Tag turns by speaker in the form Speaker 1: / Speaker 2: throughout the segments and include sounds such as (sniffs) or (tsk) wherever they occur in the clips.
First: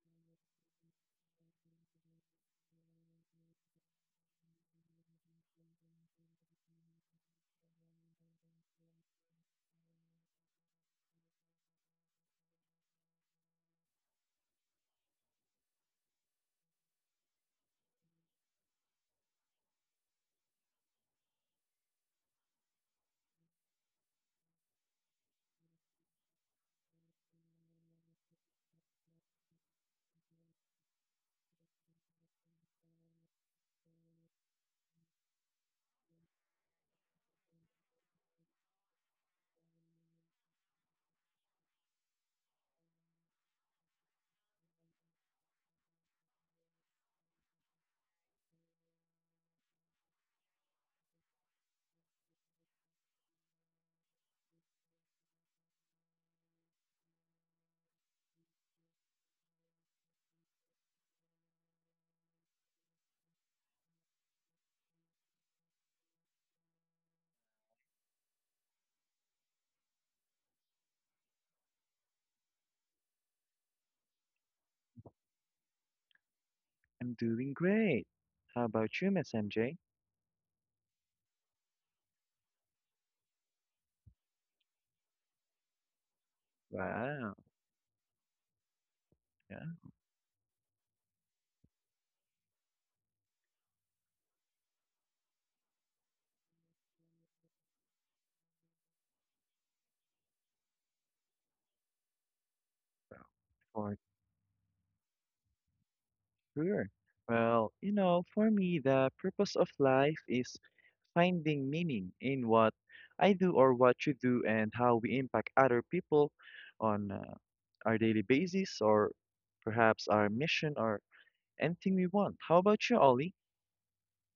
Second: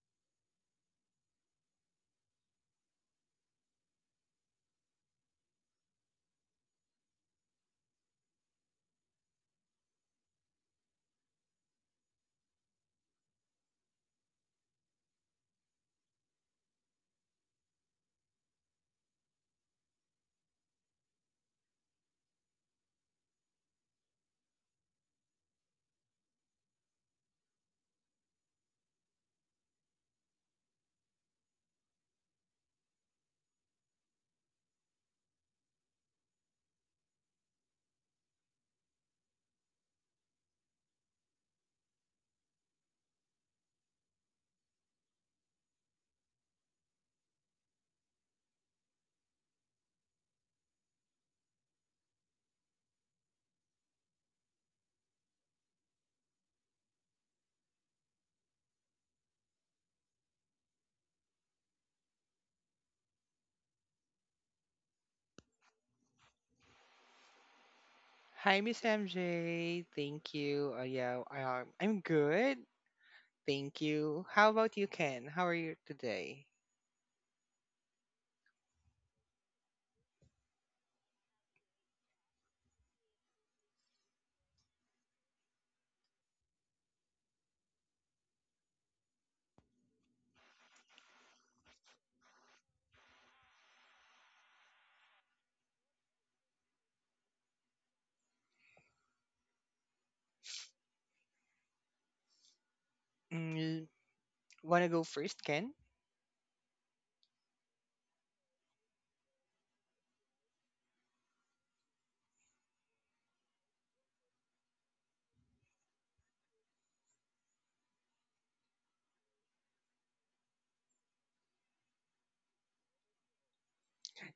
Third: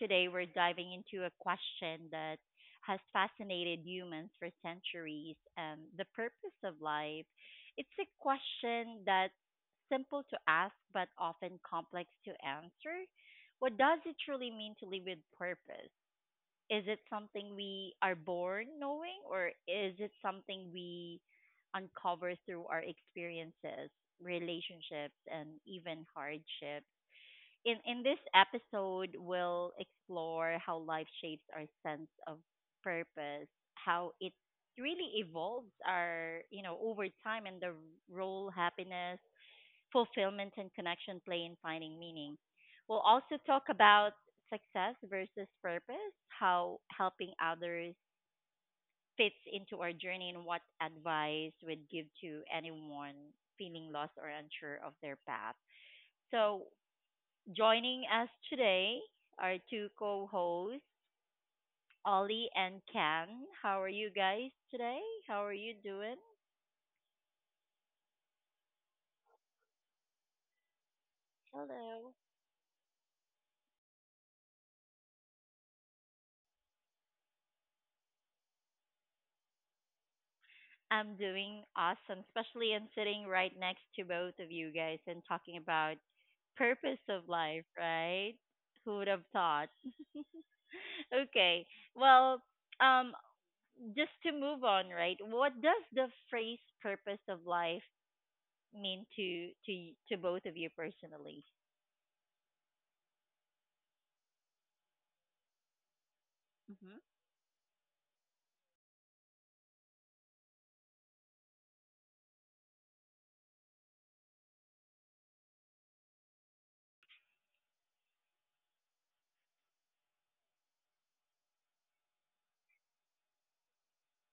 Speaker 1: Today we're diving into a question that has fascinated humans for centuries and the purpose of life. It's a question that's simple to ask but often complex to answer. What does it truly mean to live with purpose? Is it something we are born knowing or is it something we uncover through our experiences, relationships, and even hardships? In this episode, we'll explore how life shapes our sense of purpose, how it really evolves over time and the role happiness, fulfillment and connection play in finding meaning. We'll also talk about success versus purpose, how helping others fits into our journey, and what advice we'd give to anyone feeling lost or unsure of their path. So, joining us today are two co hosts, Ollie and Ken. How are you guys today? How are you doing?
Speaker 2: Hi, Miss MJ. Thank you. Yeah, I'm
Speaker 1: Hello.
Speaker 2: good. Thank you. How about you, Ken? How are you today?
Speaker 3: I'm doing great. How about you, Miss MJ?
Speaker 1: I'm doing awesome, especially I'm sitting right next to both of you guys and talking about purpose of
Speaker 3: Wow,
Speaker 1: life, right? Who would have
Speaker 3: yeah,
Speaker 1: thought? (laughs) Okay. Well, um just to move on, right? What does the phrase purpose of life mean to both of you personally?
Speaker 2: Mm,
Speaker 3: for
Speaker 2: Wanna go first, Ken?
Speaker 3: sure.
Speaker 1: Mm-hmm.
Speaker 3: Well, you know, for me, the purpose of life is finding meaning in what I do or what you do and how we impact other people on our daily basis or perhaps our mission or anything we want. How about you, Ollie?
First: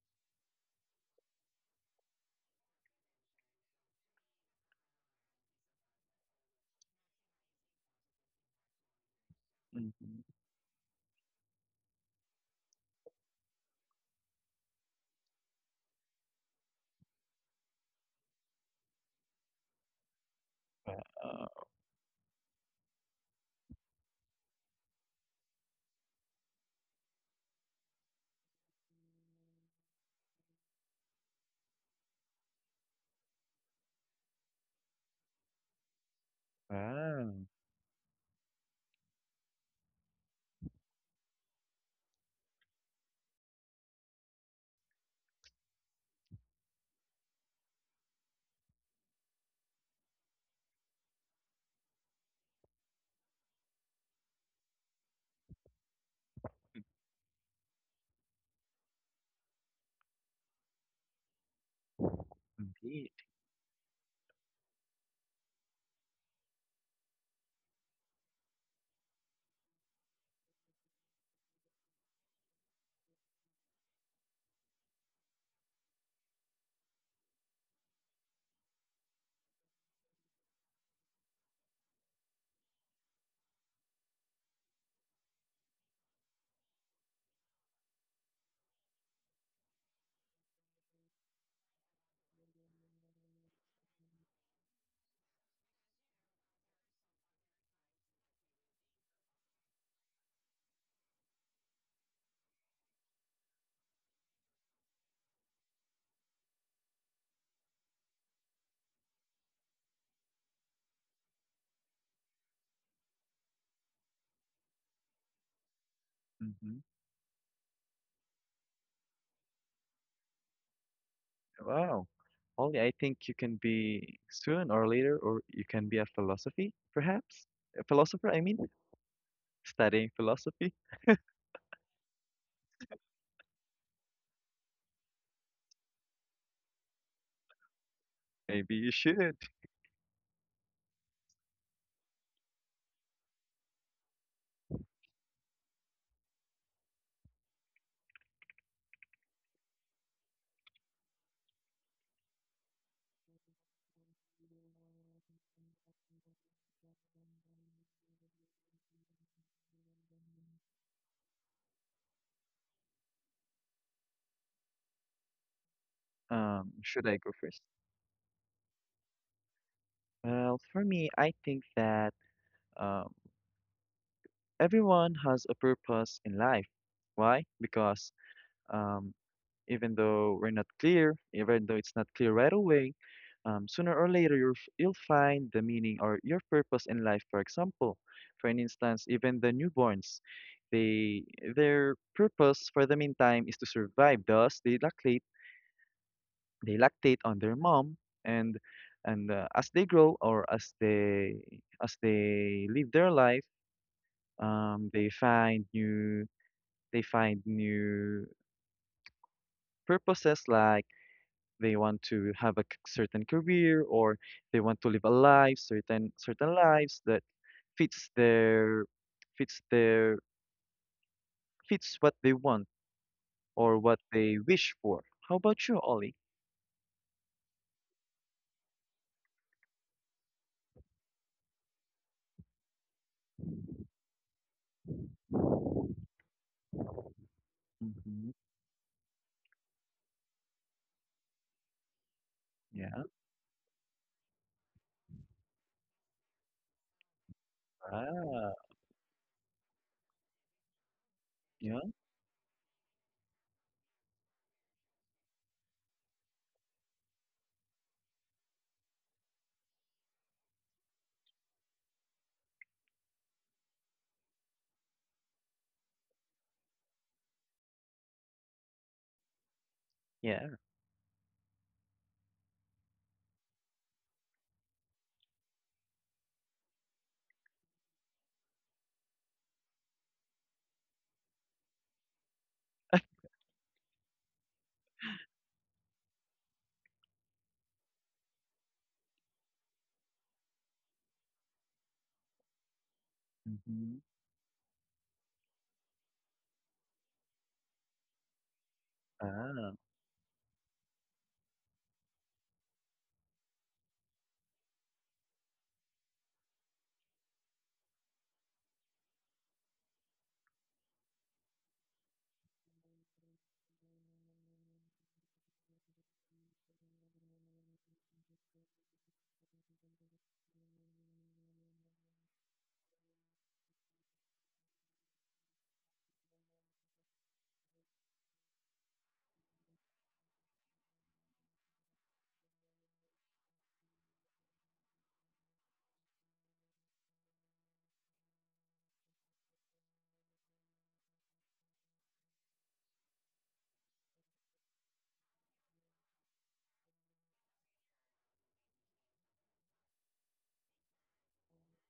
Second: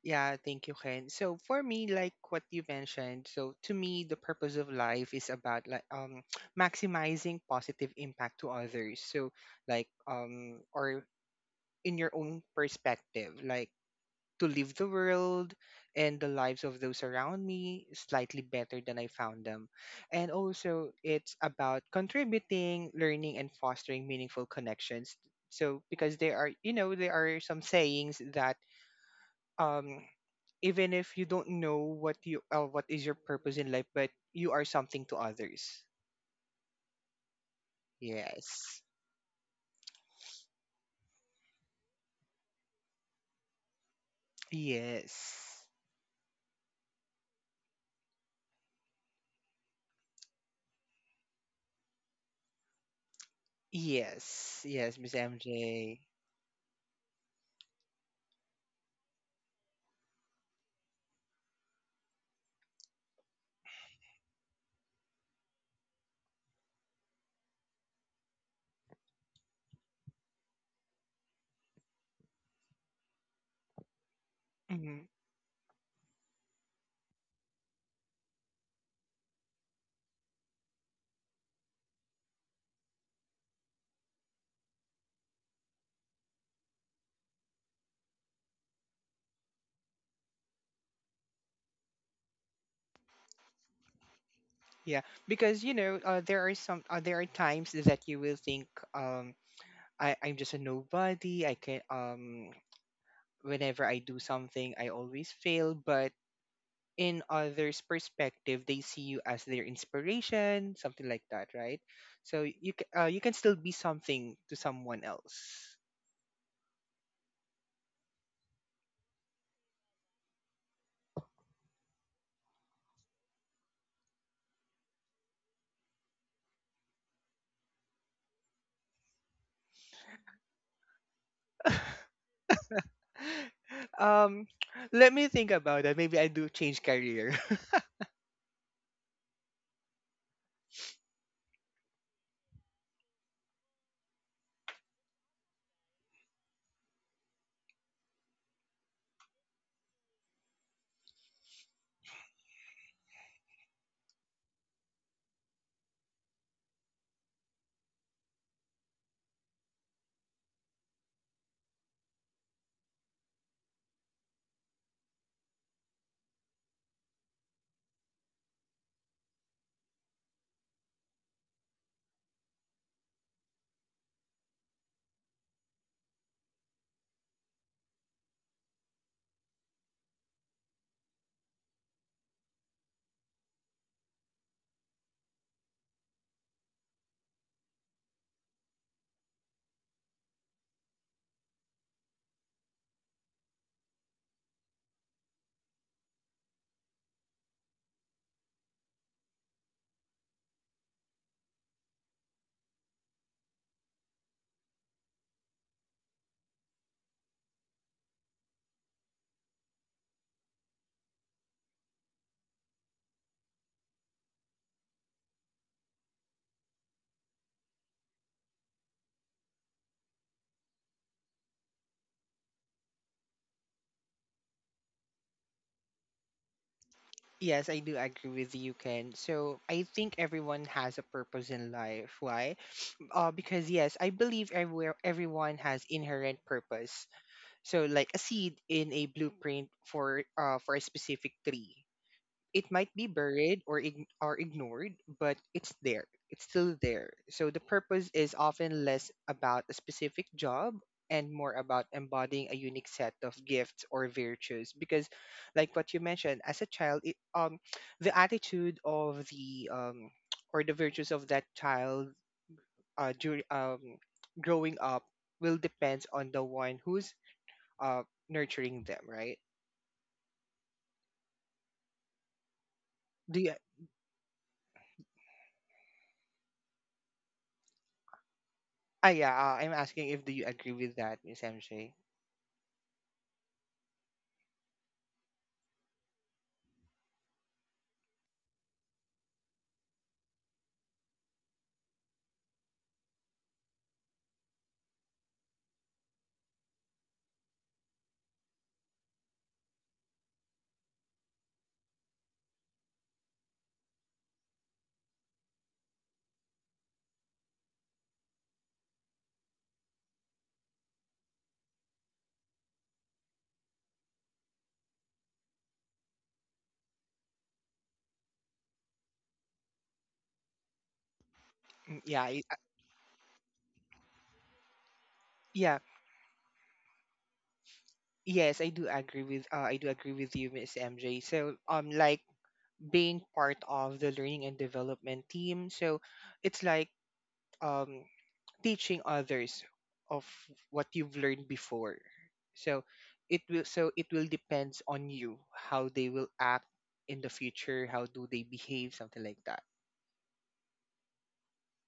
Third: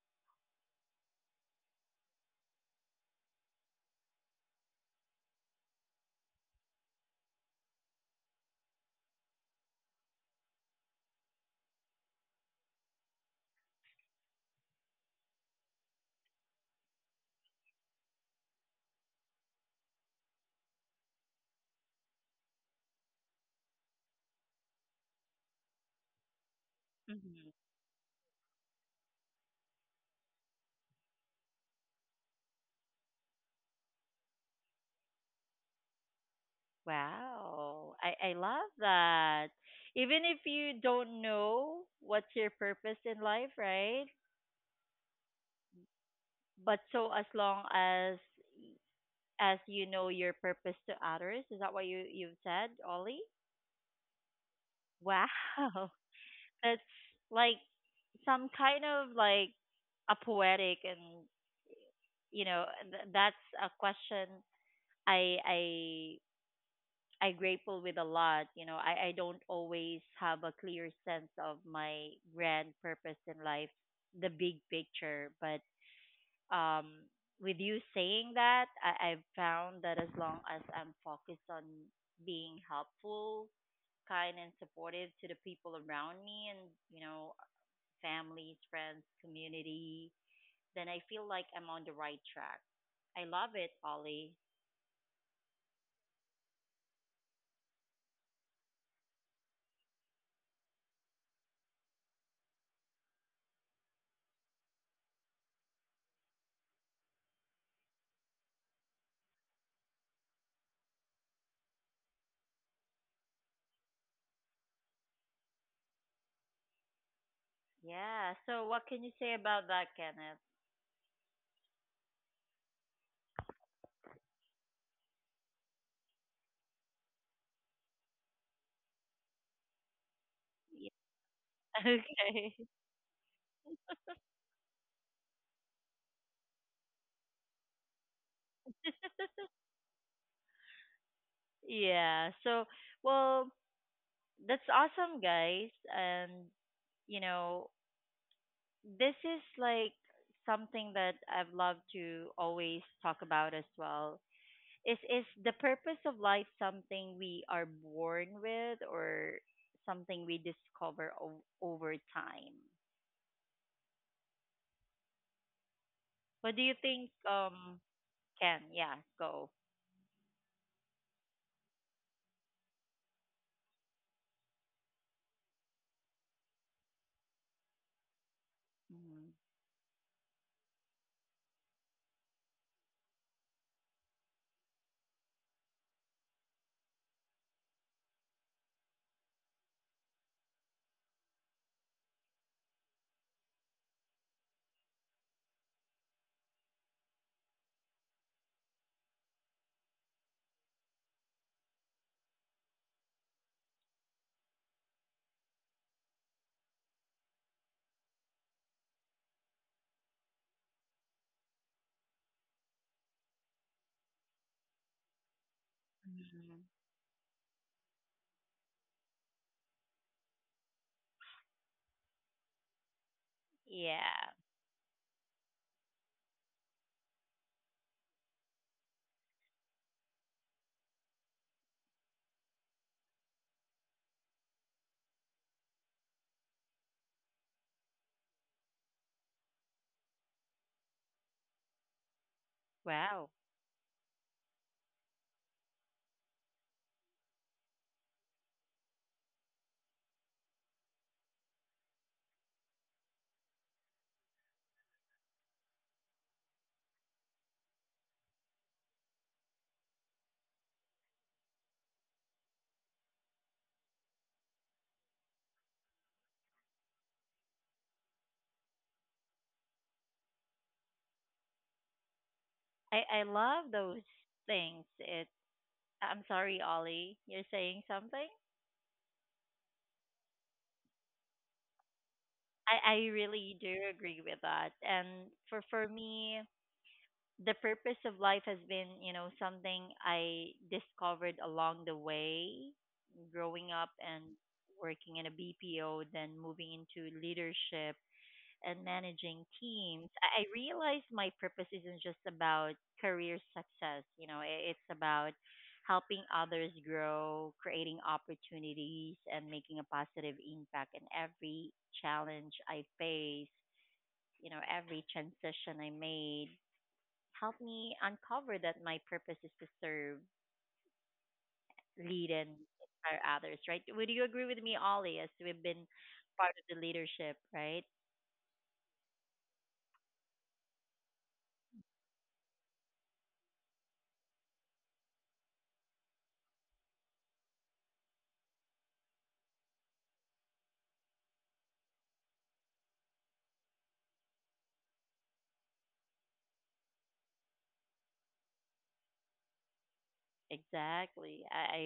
Speaker 2: Yeah, thank you, Ken. So for me, like what you mentioned, so to me, the purpose of life is about like (sniffs) (tsk) maximizing positive impact to others. So like
Speaker 3: Mm-hmm.
Speaker 2: or in your own perspective, like to live the world and the lives of those around me slightly better than I found them. And also, it's
Speaker 3: Wow,
Speaker 2: about contributing, learning, and fostering meaningful connections. So, because there are
Speaker 1: hmm
Speaker 2: some sayings that um, even if you don't know what is your purpose in life, but you are something to others.
Speaker 3: wow,
Speaker 1: Wow, I love
Speaker 2: Yes.
Speaker 1: that. Even if you don't know what's your purpose in life, right?
Speaker 2: Yes.
Speaker 1: But so as long as you know your purpose to others. Is that what you've said, Ollie?
Speaker 2: Yes. Yes, Miss
Speaker 1: Wow, (laughs)
Speaker 2: MJ.
Speaker 1: that's like some kind of like a poetic, and you know
Speaker 3: indeed.
Speaker 1: that's a question I I grapple with a lot. You know, I don't always have a clear sense of my grand purpose in life, the big picture, but um, with you saying that, I've found that as long as I'm focused on being helpful, kind, and supportive to the people around me and, you know, families, friends, community, then I feel like I'm on the right track. I love it, Ollie.
Speaker 2: Yeah, because there are some there are times that you will think, um, I'm just a nobody. I can Whenever I do something, I always fail. But in others' perspective, they see you as their inspiration, something like that, right? So you can still be something to someone else.
Speaker 1: Yeah. So, what can you say about that, Kenneth?
Speaker 3: Wow. Only I think you can be soon or later, or you can be a philosophy, perhaps. A philosopher, I mean, studying philosophy.
Speaker 1: Yeah. (laughs) Okay.
Speaker 2: (laughs) um, (tsk) Let me think about that. Maybe I do change career. (laughs)
Speaker 3: Maybe you should.
Speaker 1: Yeah. So, well, that's awesome, guys. And, you know, this is like something that I've loved to always talk about as well. Is the purpose of life something we are born with or something we discover over time? What do you think,
Speaker 3: Should I go first?
Speaker 1: Ken? Yeah, go.
Speaker 3: Well, for me, I think that um, everyone has a purpose in life. Why? Because um,
Speaker 1: Hmm
Speaker 3: even though we're not clear, even though it's not clear right away, sooner or later you'll find the meaning or your purpose in life. For example, for an instance, even the newborns, they their purpose for the meantime is to survive. Thus, they lactate on their mom, and and as they grow or as they live their life, um, they find new they find new purposes like they want to have a certain career or they want to live a life certain
Speaker 1: hmm
Speaker 3: lives that fits their fits their fits what they want or what
Speaker 1: Yeah.
Speaker 3: they wish for. How about you, Ollie?
Speaker 2: Yes, I do agree with you, Ken. So I think everyone has a purpose in life. Why? Because yes, I believe everywhere everyone has inherent purpose. So like a
Speaker 3: hmm
Speaker 2: seed in a blueprint for a specific tree, it might
Speaker 3: yeah
Speaker 2: be
Speaker 1: Wow,
Speaker 2: buried or ignored, but it's there. It's still there. So the purpose is
Speaker 3: ah
Speaker 2: often less about a specific job and more
Speaker 3: yeah
Speaker 2: about embodying a unique set of gifts or virtues, because like what you mentioned, as a child (tsk) the attitude of the (tsk) or the virtues of that child during growing up will depends on the one who's uh, nurturing them, right?
Speaker 3: yeah
Speaker 1: I
Speaker 2: Do you?
Speaker 1: love those things. It. I'm sorry, Ollie. You're saying something.
Speaker 2: Yeah. I'm asking if do you agree with that, Miss MJ?
Speaker 1: I really do agree with that. And for me, the purpose of life has been, you know, something I discovered along the way, growing up
Speaker 3: hmm
Speaker 1: and working in a BPO, then moving into leadership and managing
Speaker 3: ah
Speaker 1: teams. I realized my purpose isn't just about career success, you know, it's about helping others grow, creating opportunities, and making a positive impact in every challenge I face. You know, every transition I made helped me uncover that my purpose is to serve,
Speaker 2: Yeah,
Speaker 1: lead, and inspire others, right? Would you agree with me, Ollie, as we've
Speaker 2: yeah,
Speaker 1: been part of the leadership, right?
Speaker 2: yes, I do agree with you, Miss MJ. So, like being part of the learning and development team, so it's like um teaching others of what you've learned before, so so it will depends on you how they will act in the future, how do they behave, something like that.
Speaker 1: Exactly. I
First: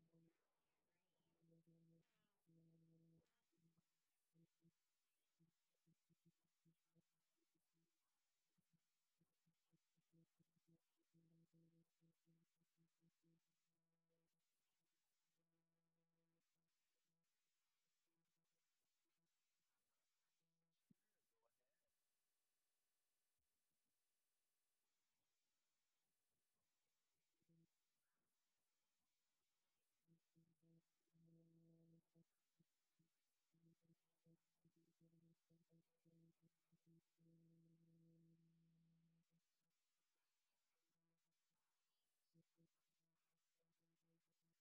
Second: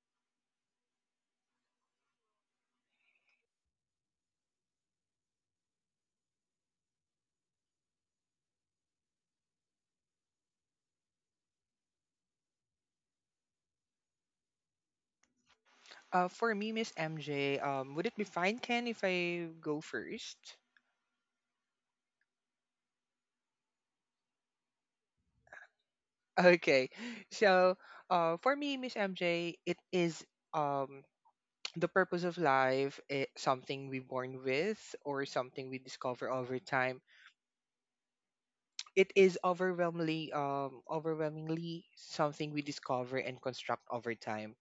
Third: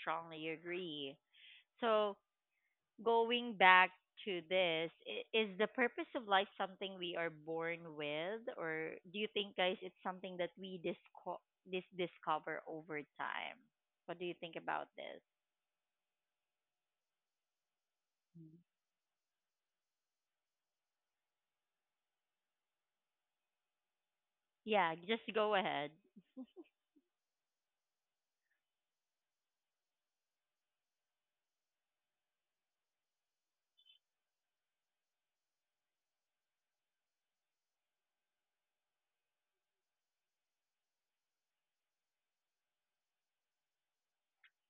Speaker 1: strongly agree. So, going back to this, is the purpose of life something we are born with, or do you think, guys, it's something that we discover over time? What do you think about this?
Speaker 2: For me, Miss MJ, would it be
Speaker 1: Mm.
Speaker 2: fine, Ken, if I go first?
Speaker 1: Yeah, just go ahead.
Speaker 2: (laughs) Okay, so for me, Miss MJ, it is um (tsk) the purpose of life is something we born with or something we discover over time. It is overwhelmingly something we discover and construct over time.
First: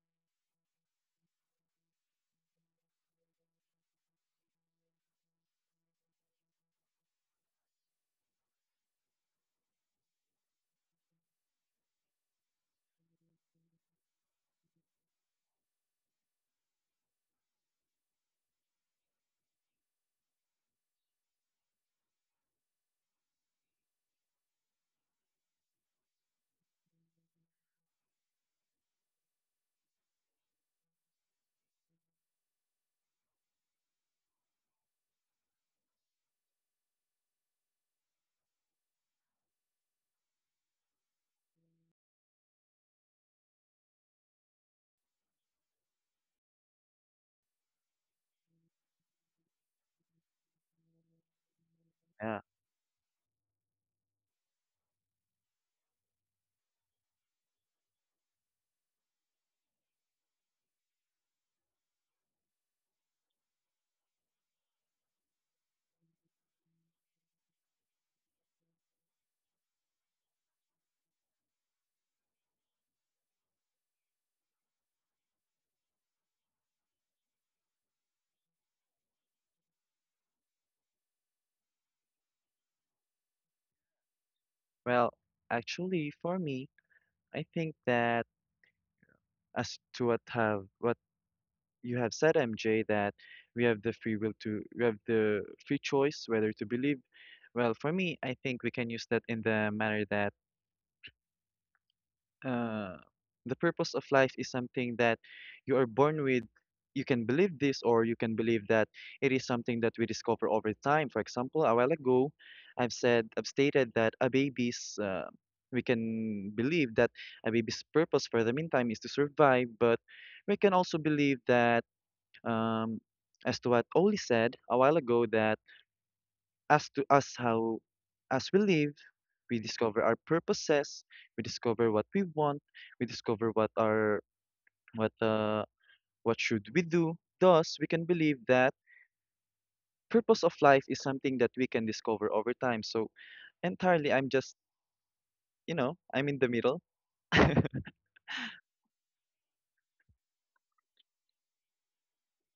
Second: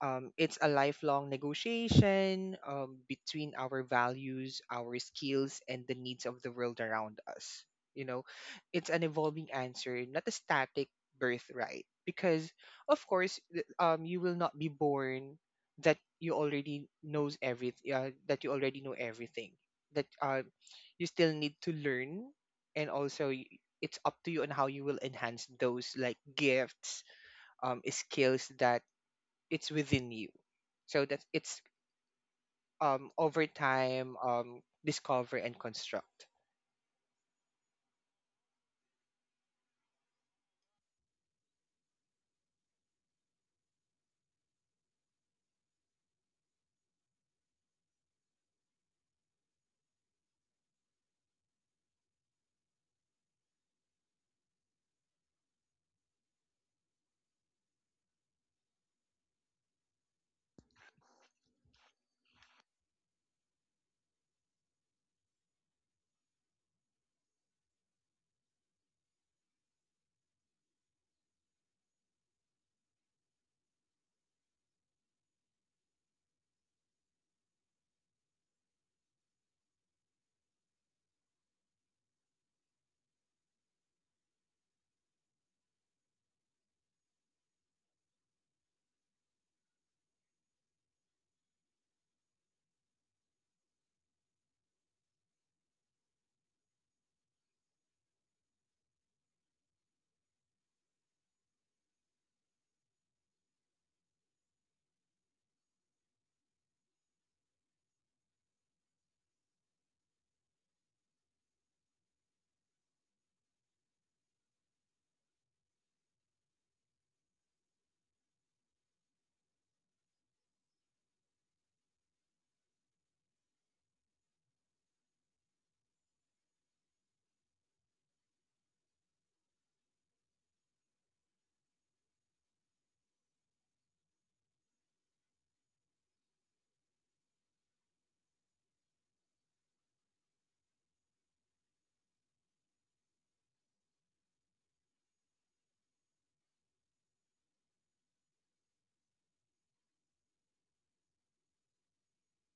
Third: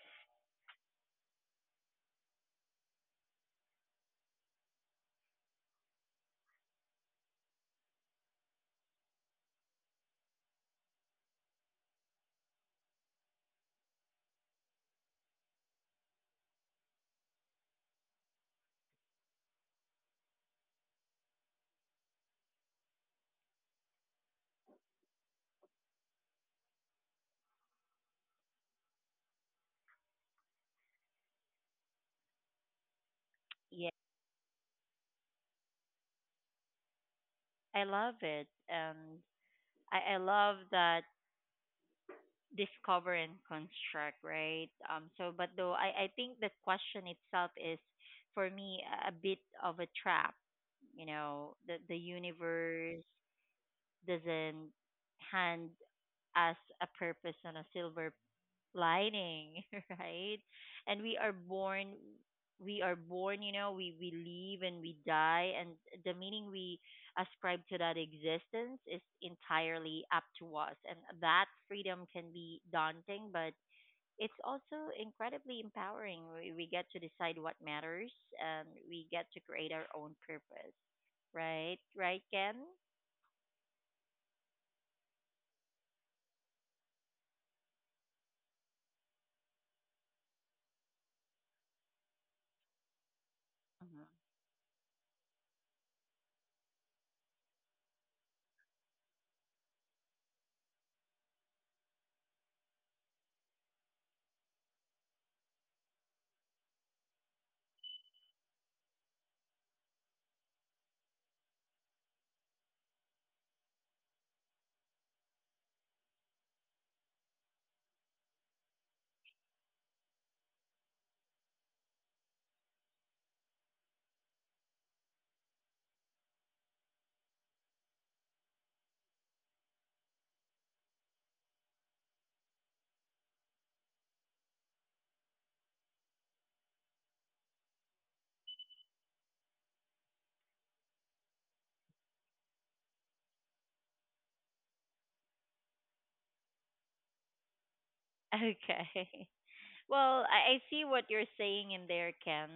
Speaker 2: It's a lifelong negotiation between our values, our skills, and the needs of the world around us. You know, it's an evolving answer, not a static birthright. Because, of course, you will not be born that you already knows everything. That you already know everything. That you still need to learn, and also it's up to you on how you will enhance those like gifts, skills that it's within you, so that it's over
Speaker 1: Yeah.
Speaker 2: time discover and construct.
Speaker 1: I love it, and I love that discover and construct, right? So, but though I think the question itself is, for me, a bit of a trap. You know, the
Speaker 3: yeah
Speaker 1: universe doesn't hand us a purpose on a silver lighting, (laughs) right? And we are born, you know, we live and we die, and the meaning we ascribe to that existence is entirely up to us. And that freedom can be daunting, but it's also incredibly empowering. We get to decide what matters and we get to create our own purpose, right? Right, Ken?
Speaker 3: well, actually, for me, I think that as to what have what you have said, MJ, that we have the
Speaker 1: Mhm.
Speaker 3: free will to, we have the free choice whether to believe. Well, for me, I think we can use that in the manner that uh, the purpose of life is something that you are born with. You can believe this, or you can believe that it is something that we discover over time. For example, a while ago, I've stated that we can believe that a baby's purpose for the meantime is to survive, but we can also believe that um, as to what Oli said a while ago that as to us how as we live, we discover our purposes, we discover what we want, we discover what our what uh what should we do. Thus, we can believe that purpose of life is something that we can discover over time. So entirely, I'm just, you know, I'm in the middle.
Speaker 1: (laughs) Okay. Well, I see what you're saying in there, Ken,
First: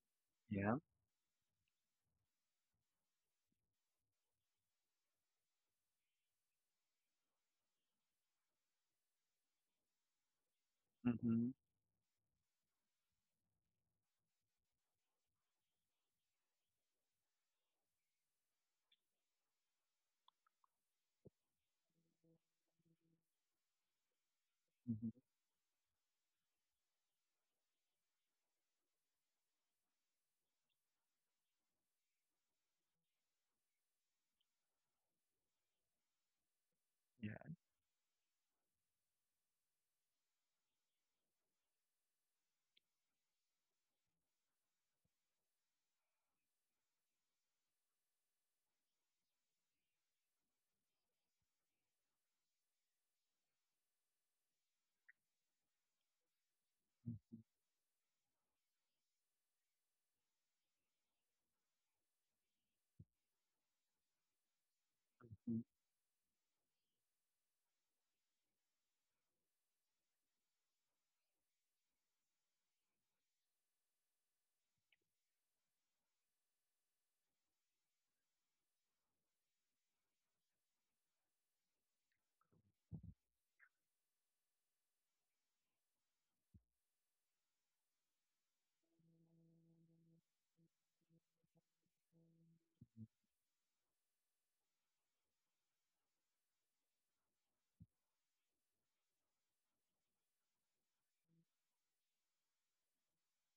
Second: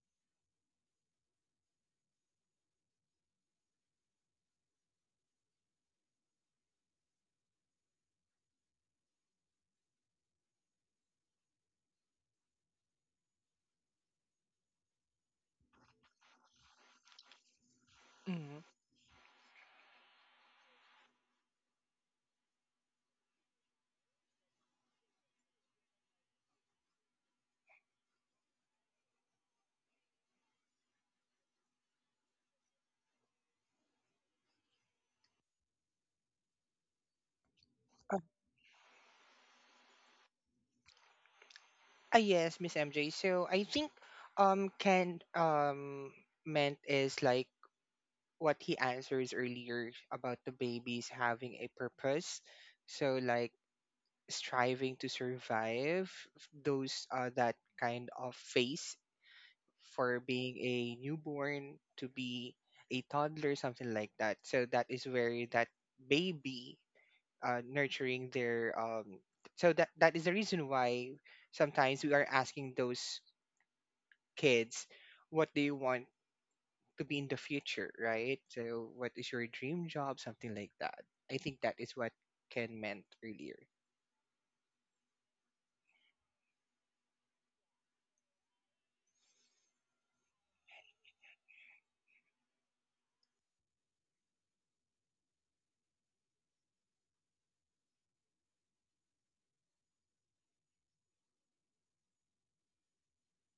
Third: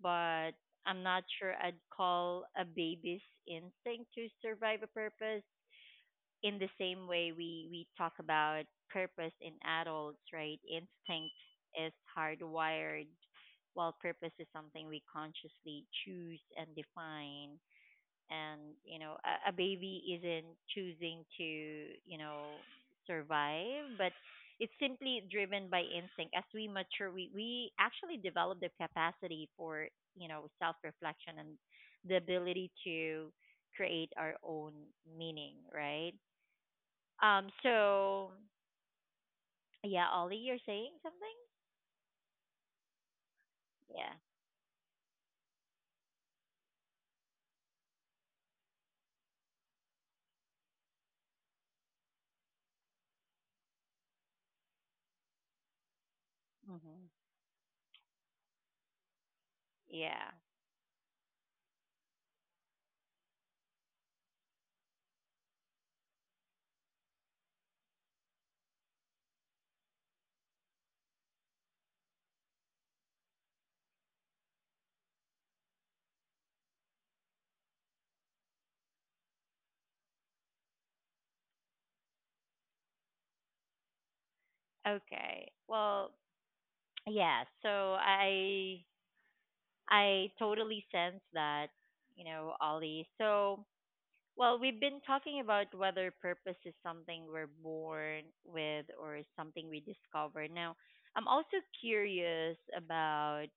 Speaker 1: but
Speaker 3: Yeah.
Speaker 1: I'm not sure I'd call a baby's instinct to survive a purpose in the same way we talk about purpose in adults, right? Instinct
Speaker 3: Mm-hmm.
Speaker 1: is hardwired, while purpose is something we consciously choose and define. And
Speaker 2: hmm
Speaker 1: you know a baby isn't choosing to, you know, survive but it's simply
Speaker 3: hmm
Speaker 1: driven by instinct. As we mature, we actually develop the capacity for, you know, self reflection and the ability to create our own meaning, right?
Speaker 3: Yeah.
Speaker 1: Um,
Speaker 2: Uh,
Speaker 1: so yeah, Ollie, you're saying something.
Speaker 2: yes, Miss MJ. So I think
Speaker 1: Yeah.
Speaker 2: Ken meant is like what he answers earlier about the babies having a purpose. So like striving to survive those
Speaker 1: hmm
Speaker 2: that kind of phase, for
Speaker 1: yeah
Speaker 2: being a newborn to be a toddler, something like that. So that is where
Speaker 3: mm,
Speaker 2: that baby nurturing their. So that is the reason why sometimes we are asking those kids, what do you want to be in the future, right? So what is your dream job, something like that. I think that is what Ken meant earlier.
Speaker 1: okay, well, yeah. So I totally sense that, you know, Ollie. So, well, we've been talking about whether purpose is something we're born with or is something we discover. Now, I'm also curious about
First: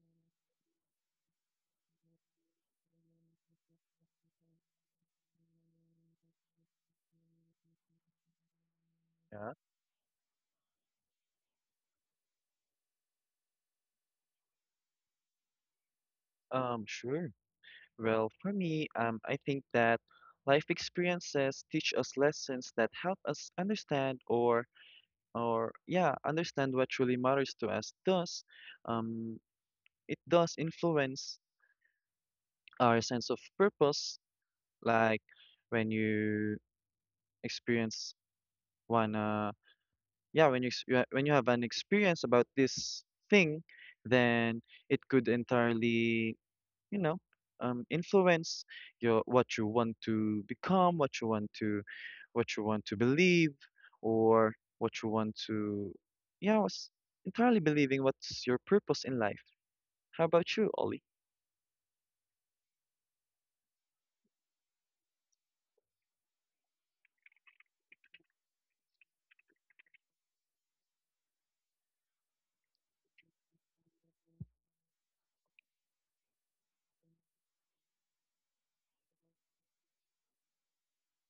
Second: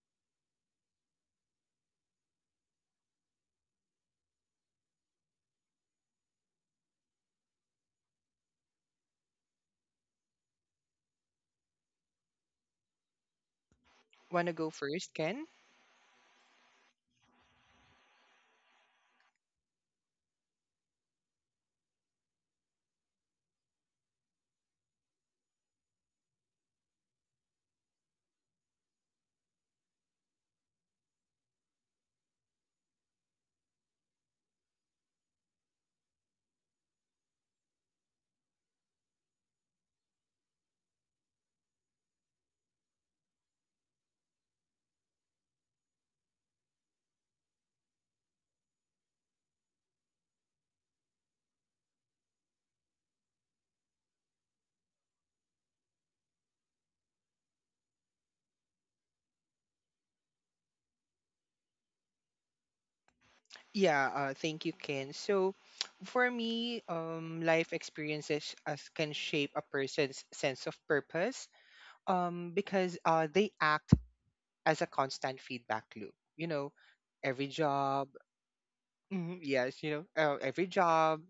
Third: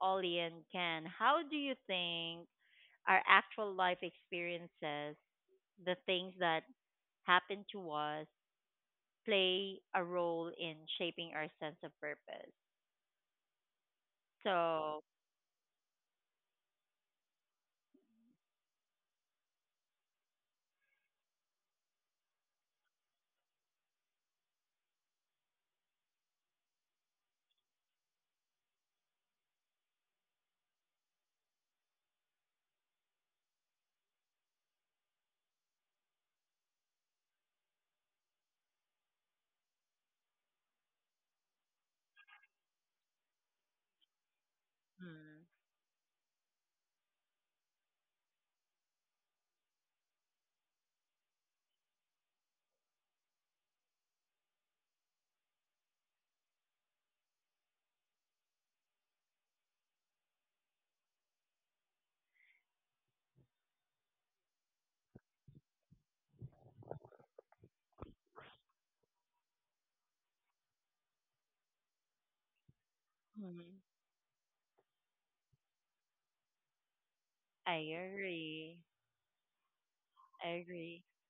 Speaker 1: Ollie and Ken. How do you think our actual life experiences, the things that happen to us,
Speaker 3: yeah.
Speaker 1: play a role in shaping our sense of purpose?
Speaker 2: Wanna go
Speaker 1: So,
Speaker 2: first, Ken?
Speaker 3: Sure. Well, for me, I think that life experiences teach us lessons that help us understand or yeah, understand what truly matters to us. Thus, um, it does influence our sense of purpose, like when you experience one yeah, when you when you have an experience about this thing, then it could
Speaker 1: mm.
Speaker 3: entirely, you know, influence your what you want to become what you want to what you want to believe or what you want to yeah was entirely believing what's your purpose in life. How about you, Ollie?
Speaker 2: Yeah, thank you, Ken. So, (tsk) for me, life experiences as can shape a person's sense of purpose, because they
Speaker 1: Mm,
Speaker 2: act as a constant feedback loop. You know, every
Speaker 1: I
Speaker 2: job,
Speaker 1: agree.
Speaker 2: mhm, yes,
Speaker 1: I
Speaker 2: every
Speaker 1: agree.
Speaker 2: job,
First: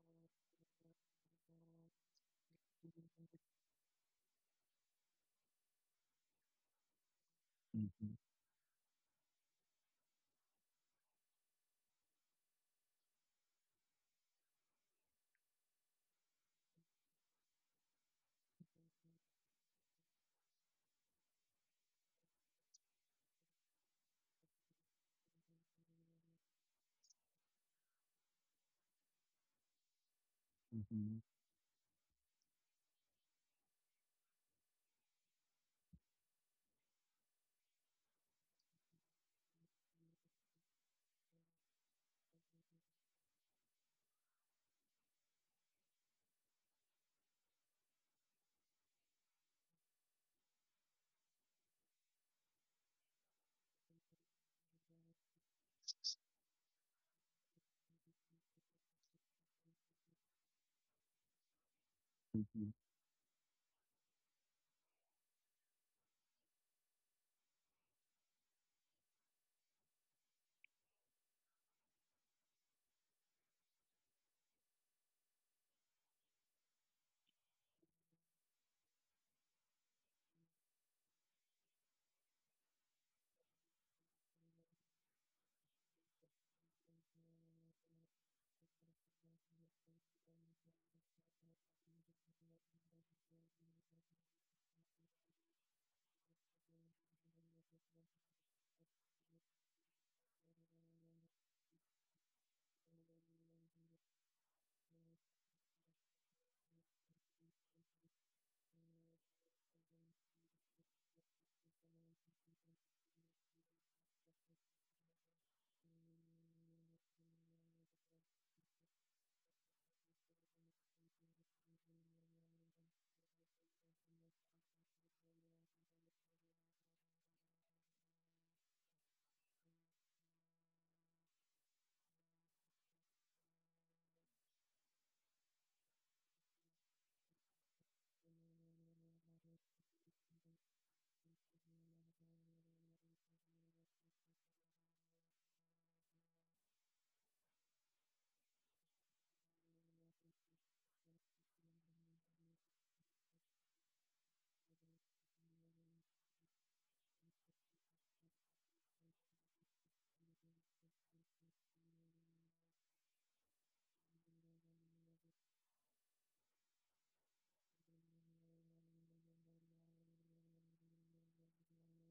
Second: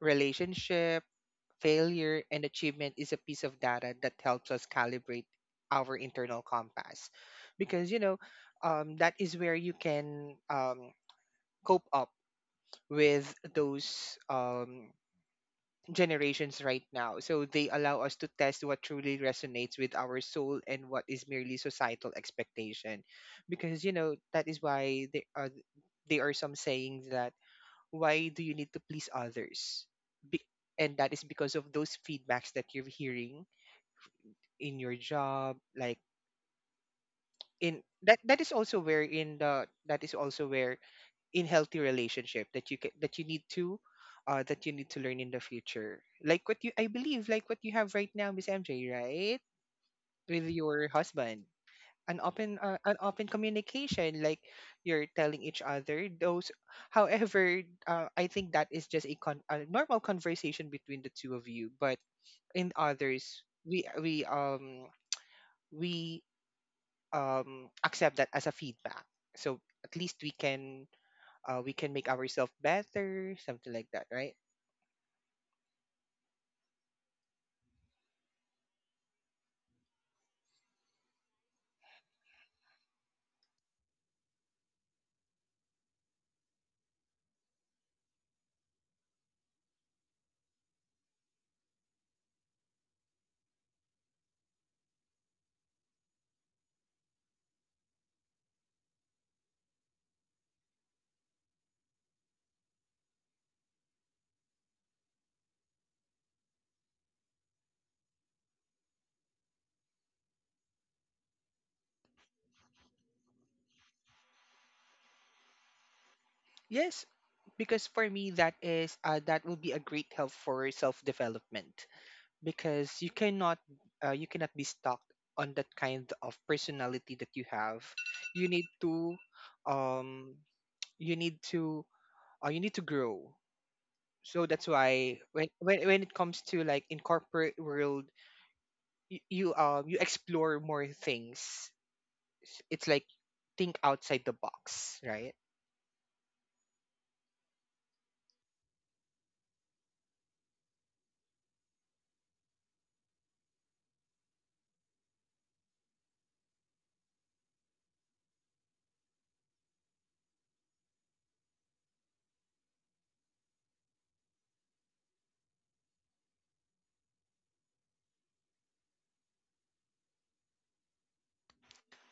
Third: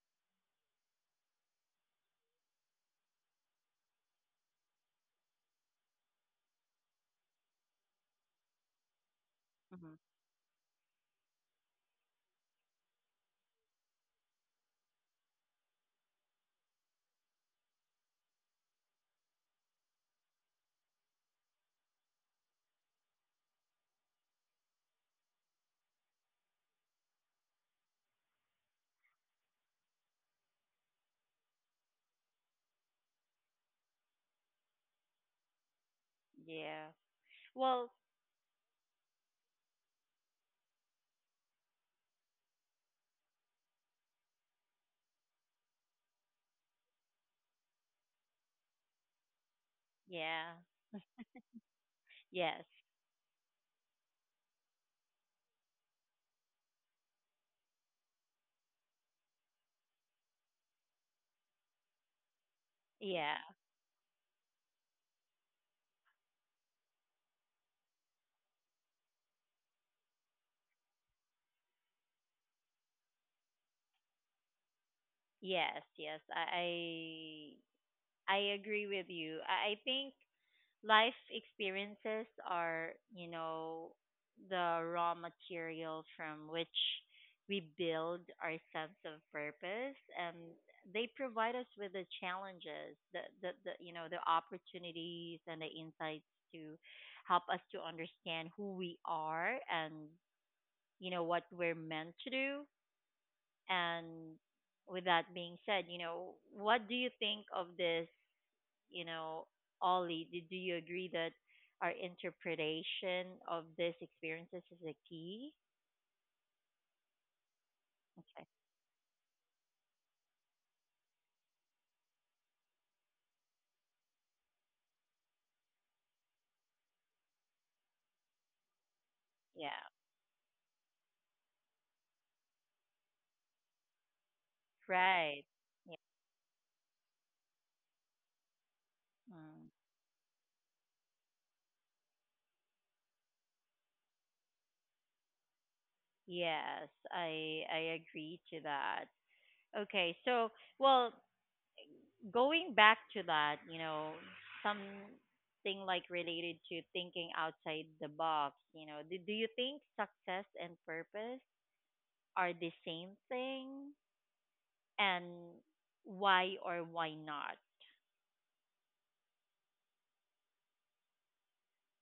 Speaker 2: relationship, failure, and achievement is a piece of data that helps us calibrate our internal compass, because
Speaker 3: hmm
Speaker 2: that is where you
Speaker 1: Hmm
Speaker 2: can cope up with those generations right now. So they allow us to test what truly resonates with our soul and what is merely societal expectation. Because, that is why they are some saying that, why do you need to please others? Be- and that
Speaker 3: hmm
Speaker 2: is because of those feedbacks that you're hearing in your job, like
Speaker 1: Yeah.
Speaker 2: in
Speaker 1: Well,
Speaker 2: that, that is also where in the that is also where in healthy relationship that you can that you need to that you need to learn in the future, like what you I believe, like what you have right now, Miss MJ, right? With
Speaker 1: yeah.
Speaker 2: your husband,
Speaker 1: Yes.
Speaker 2: an open communication, like you're telling each other those. However, I think that is just a, a normal conversation between the two of you, but
Speaker 3: hmm
Speaker 2: in
Speaker 1: Yeah.
Speaker 2: others, we accept that as a feedback, so at least we can make ourselves better, something like that, right?
Speaker 1: Yes. Yes. I agree with you. I think life experiences are, you know, the raw material from which we build our sense of purpose, and they provide us with the challenges, the, you know, the opportunities and the insights to help us to understand who we are and, you know, what we're meant to do. And with that being said, you know, what do you think of this, you know, Ollie? Do you agree that our interpretation of these experiences is a key?
Speaker 2: Yes, because for me
Speaker 1: Okay.
Speaker 2: that will be a great help for self development, because you cannot be stuck on that kind of personality that you have. You need to
Speaker 1: Yeah.
Speaker 2: um you need to you need to grow. So that's why when
Speaker 1: Right. Yeah.
Speaker 2: it comes to, like, in corporate world, you, you
Speaker 1: Mm.
Speaker 2: um you explore more things. It's like think outside the box, right?
Speaker 1: Yes, I agree to that. Okay, so well, going back to that, you know, something like related to thinking outside the box, you know, do you think success and purpose are the same thing? And why or why not?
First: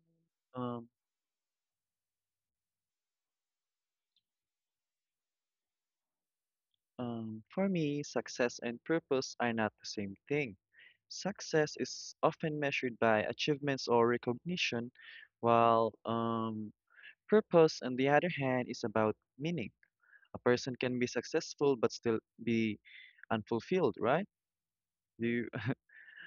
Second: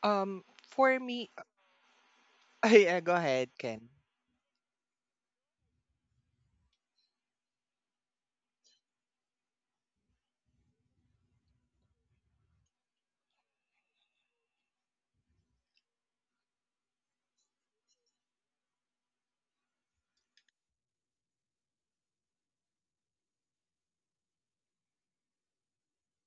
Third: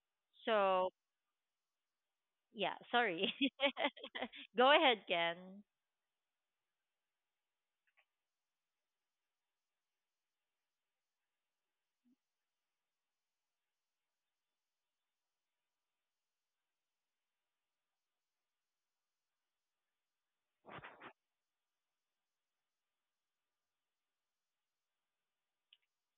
Speaker 2: Um,
Speaker 3: um,
Speaker 1: So,
Speaker 2: for me, (laughs)
Speaker 1: yeah,
Speaker 2: yeah, go
Speaker 1: sorry.
Speaker 2: ahead, Ken.
Speaker 1: (laughs) Go ahead, Ken.
Speaker 3: for me, success and purpose are not the same thing. Success is often measured by achievements or recognition, while purpose on the other hand is about meaning. A person can be successful but still be unfulfilled, right? Do you? (laughs)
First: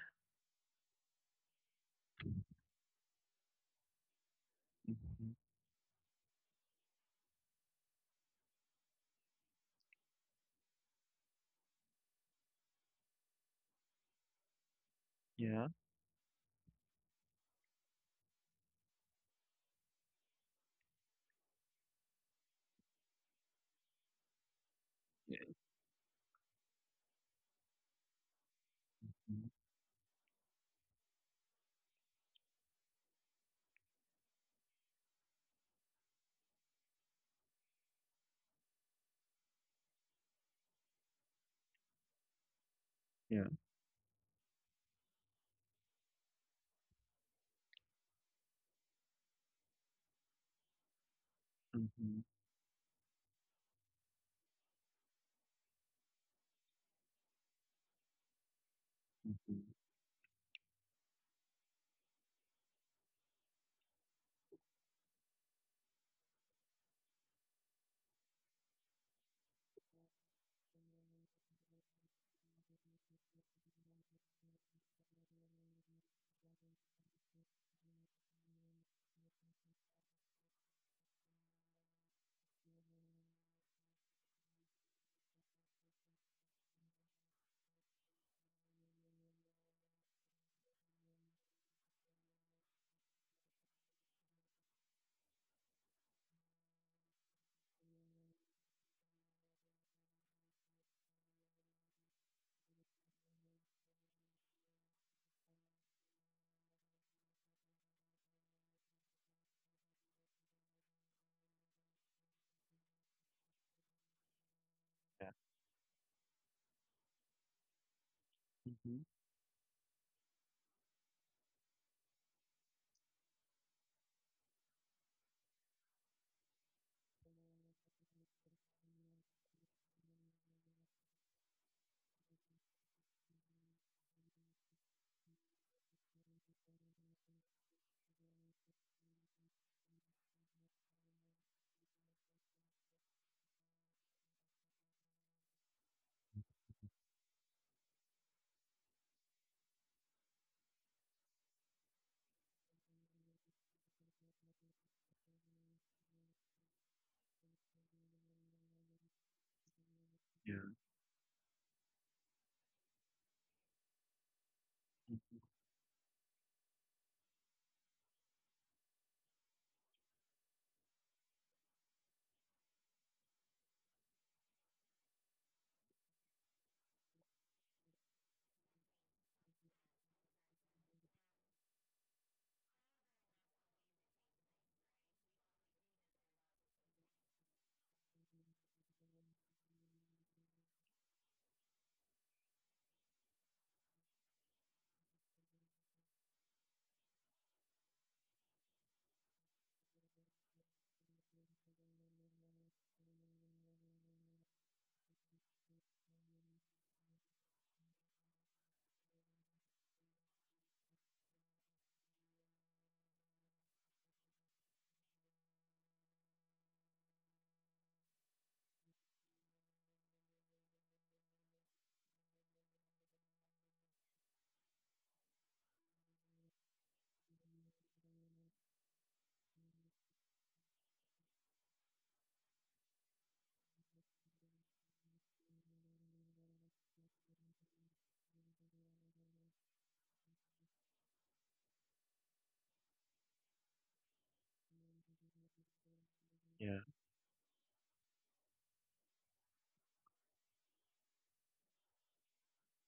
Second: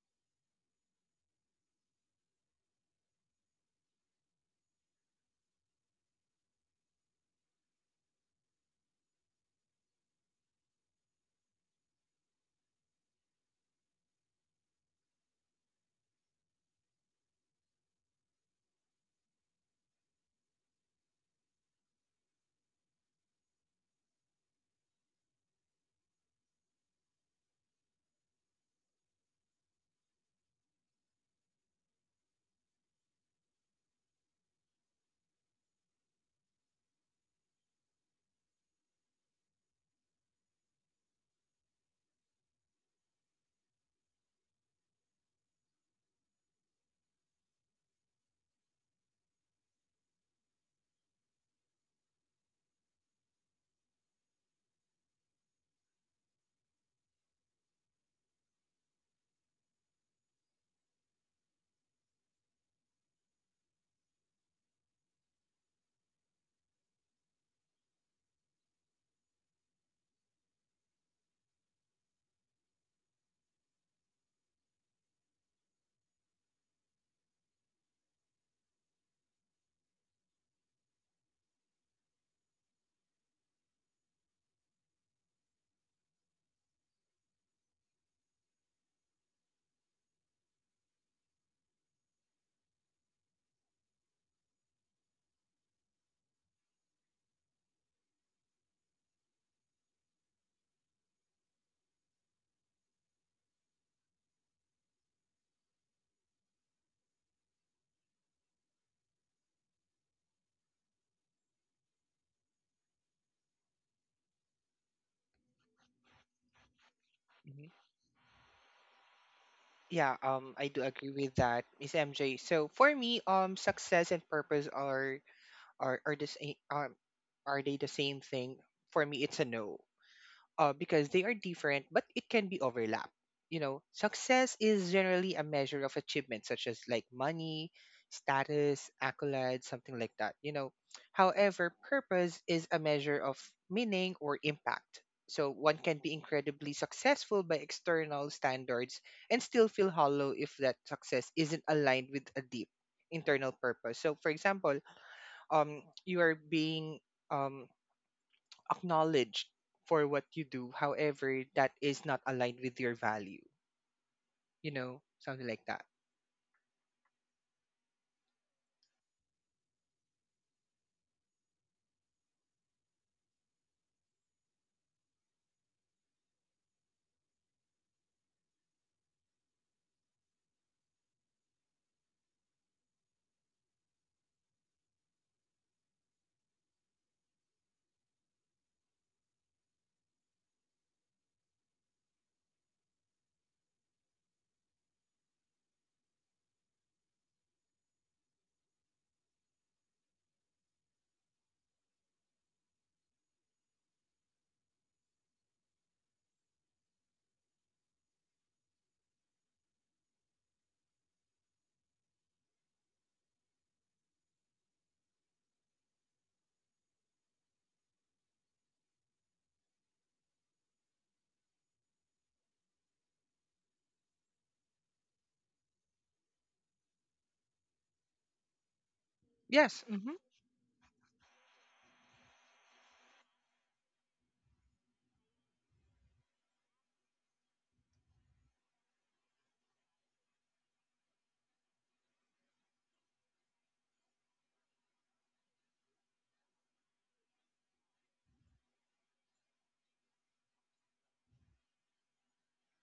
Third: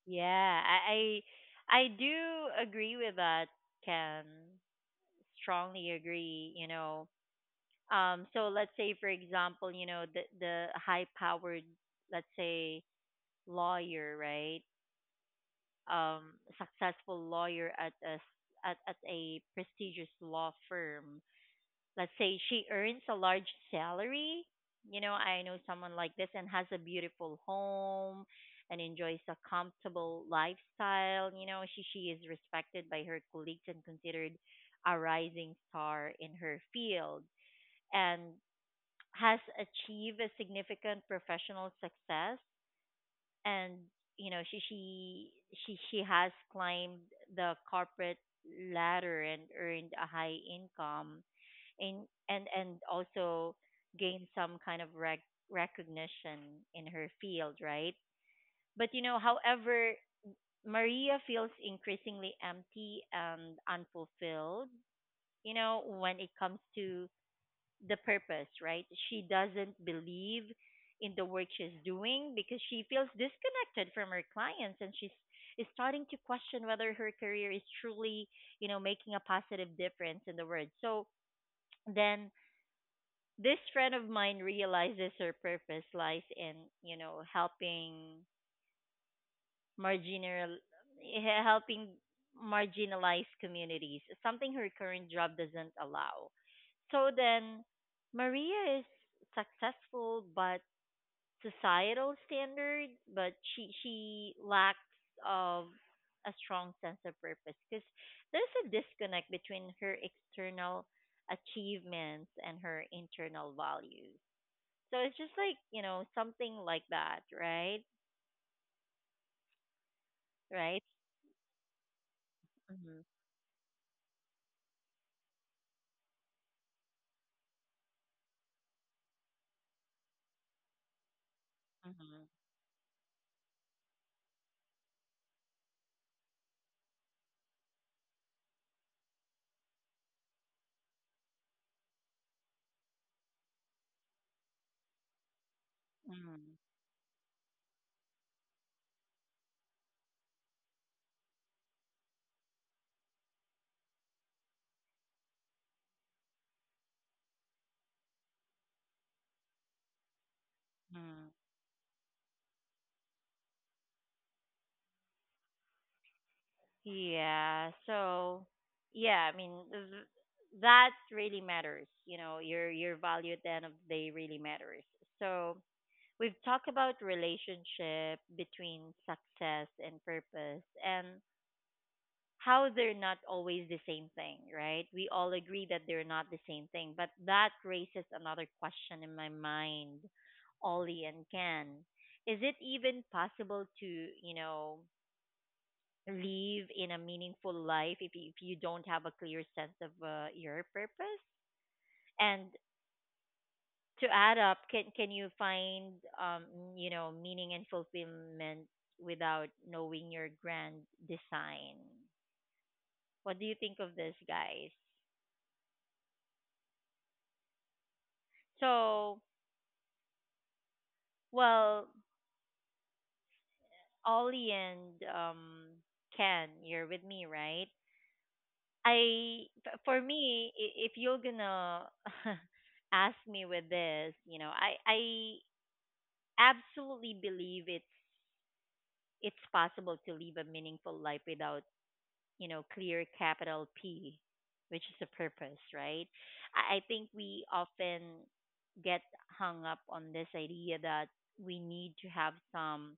Speaker 1: Yeah, I, I do agree with that, Ken.
Speaker 3: Mhm.
Speaker 1: Strongly agree, you know. So let's say, for example, you know, the high powered, let's say, lawyer, right?
Speaker 3: Yeah.
Speaker 1: Successful lawyer at at a prestigious law firm. Let's say she earns a large salary. You know,
Speaker 3: Yeah.
Speaker 1: I know someone like this and has a beautiful home and enjoys a
Speaker 3: Mhm.
Speaker 1: comfortable lifestyle. You know, she is respected by her colleagues and considered a rising star in her field and has achieved a significant professional success.
Speaker 3: Yeah.
Speaker 1: And, you know, she has climbed the corporate ladder and earned a high income, and
Speaker 3: Mm-hmm.
Speaker 1: also gained some kind of recognition in her field, right? But you know,
Speaker 3: Mm-hmm.
Speaker 1: however, Maria feels increasingly empty and unfulfilled, you know, when it comes to the purpose, right? She doesn't believe in the work she's doing because she feels disconnected from her clients and she's is starting to question whether her career is truly, you know, making a positive difference in the world. So then this friend of mine realizes her purpose lies in, you know, marginal helping marginalized communities, something her current job doesn't allow. So then, Maria is successful, but societal standards, but she lacks of a strong sense of purpose because there's a disconnect between her external achievements and her internal values. So it's
Speaker 3: Yeah.
Speaker 1: just like, you know, something like that,
Speaker 2: Mhm.
Speaker 1: right?
Speaker 3: Mm-hmm.
Speaker 2: Yeah, I do
Speaker 1: Right?
Speaker 2: agree with that, Miss MJ. So for
Speaker 1: Mm-hmm.
Speaker 2: me, success and purpose are the same. Are they the same thing? For me, it's a no. Because they are different, but it
Speaker 1: Mm-hmm.
Speaker 2: can be overlap. You know, success is generally a measure of achievement, such as like money, status, accolades, something like that. You know, however, purpose is a measure of meaning or impact. So one can be
Speaker 1: Mm-hmm.
Speaker 2: incredibly successful by external standards and still feel hollow if that success isn't aligned with a deep internal purpose. So, for example, you are being um, acknowledged for what you do.
Speaker 3: Yeah.
Speaker 1: Mm-hmm.
Speaker 2: However, that is not aligned with your value. You know,
Speaker 3: Mm-hmm.
Speaker 2: something like that.
Speaker 1: Yeah. So, yeah, I mean, that really matters. You know, your value at the end of the day really matters. So, we've talked about relationship between success and purpose and how they're not always the same thing, right? We all agree that they're not the same thing, but that raises another question in my mind, Ollie and Ken. Is it even possible to, you know, live in a meaningful life if you don't have a clear sense of your purpose? And to add up, can you find, um, you know, meaning and fulfillment without knowing your grand design? What do you think of this, guys? So, well, Ollie and, Ken, you're with me, right?
Speaker 2: Yes.
Speaker 1: For
Speaker 2: Mm-hmm.
Speaker 1: me, if you're gonna (laughs) ask me with this, you know, I absolutely believe it's possible to live a meaningful life without, you know, clear capital P, which is a purpose, right? I
Speaker 3: Yeah.
Speaker 1: think we often get hung up on this idea that we need to have some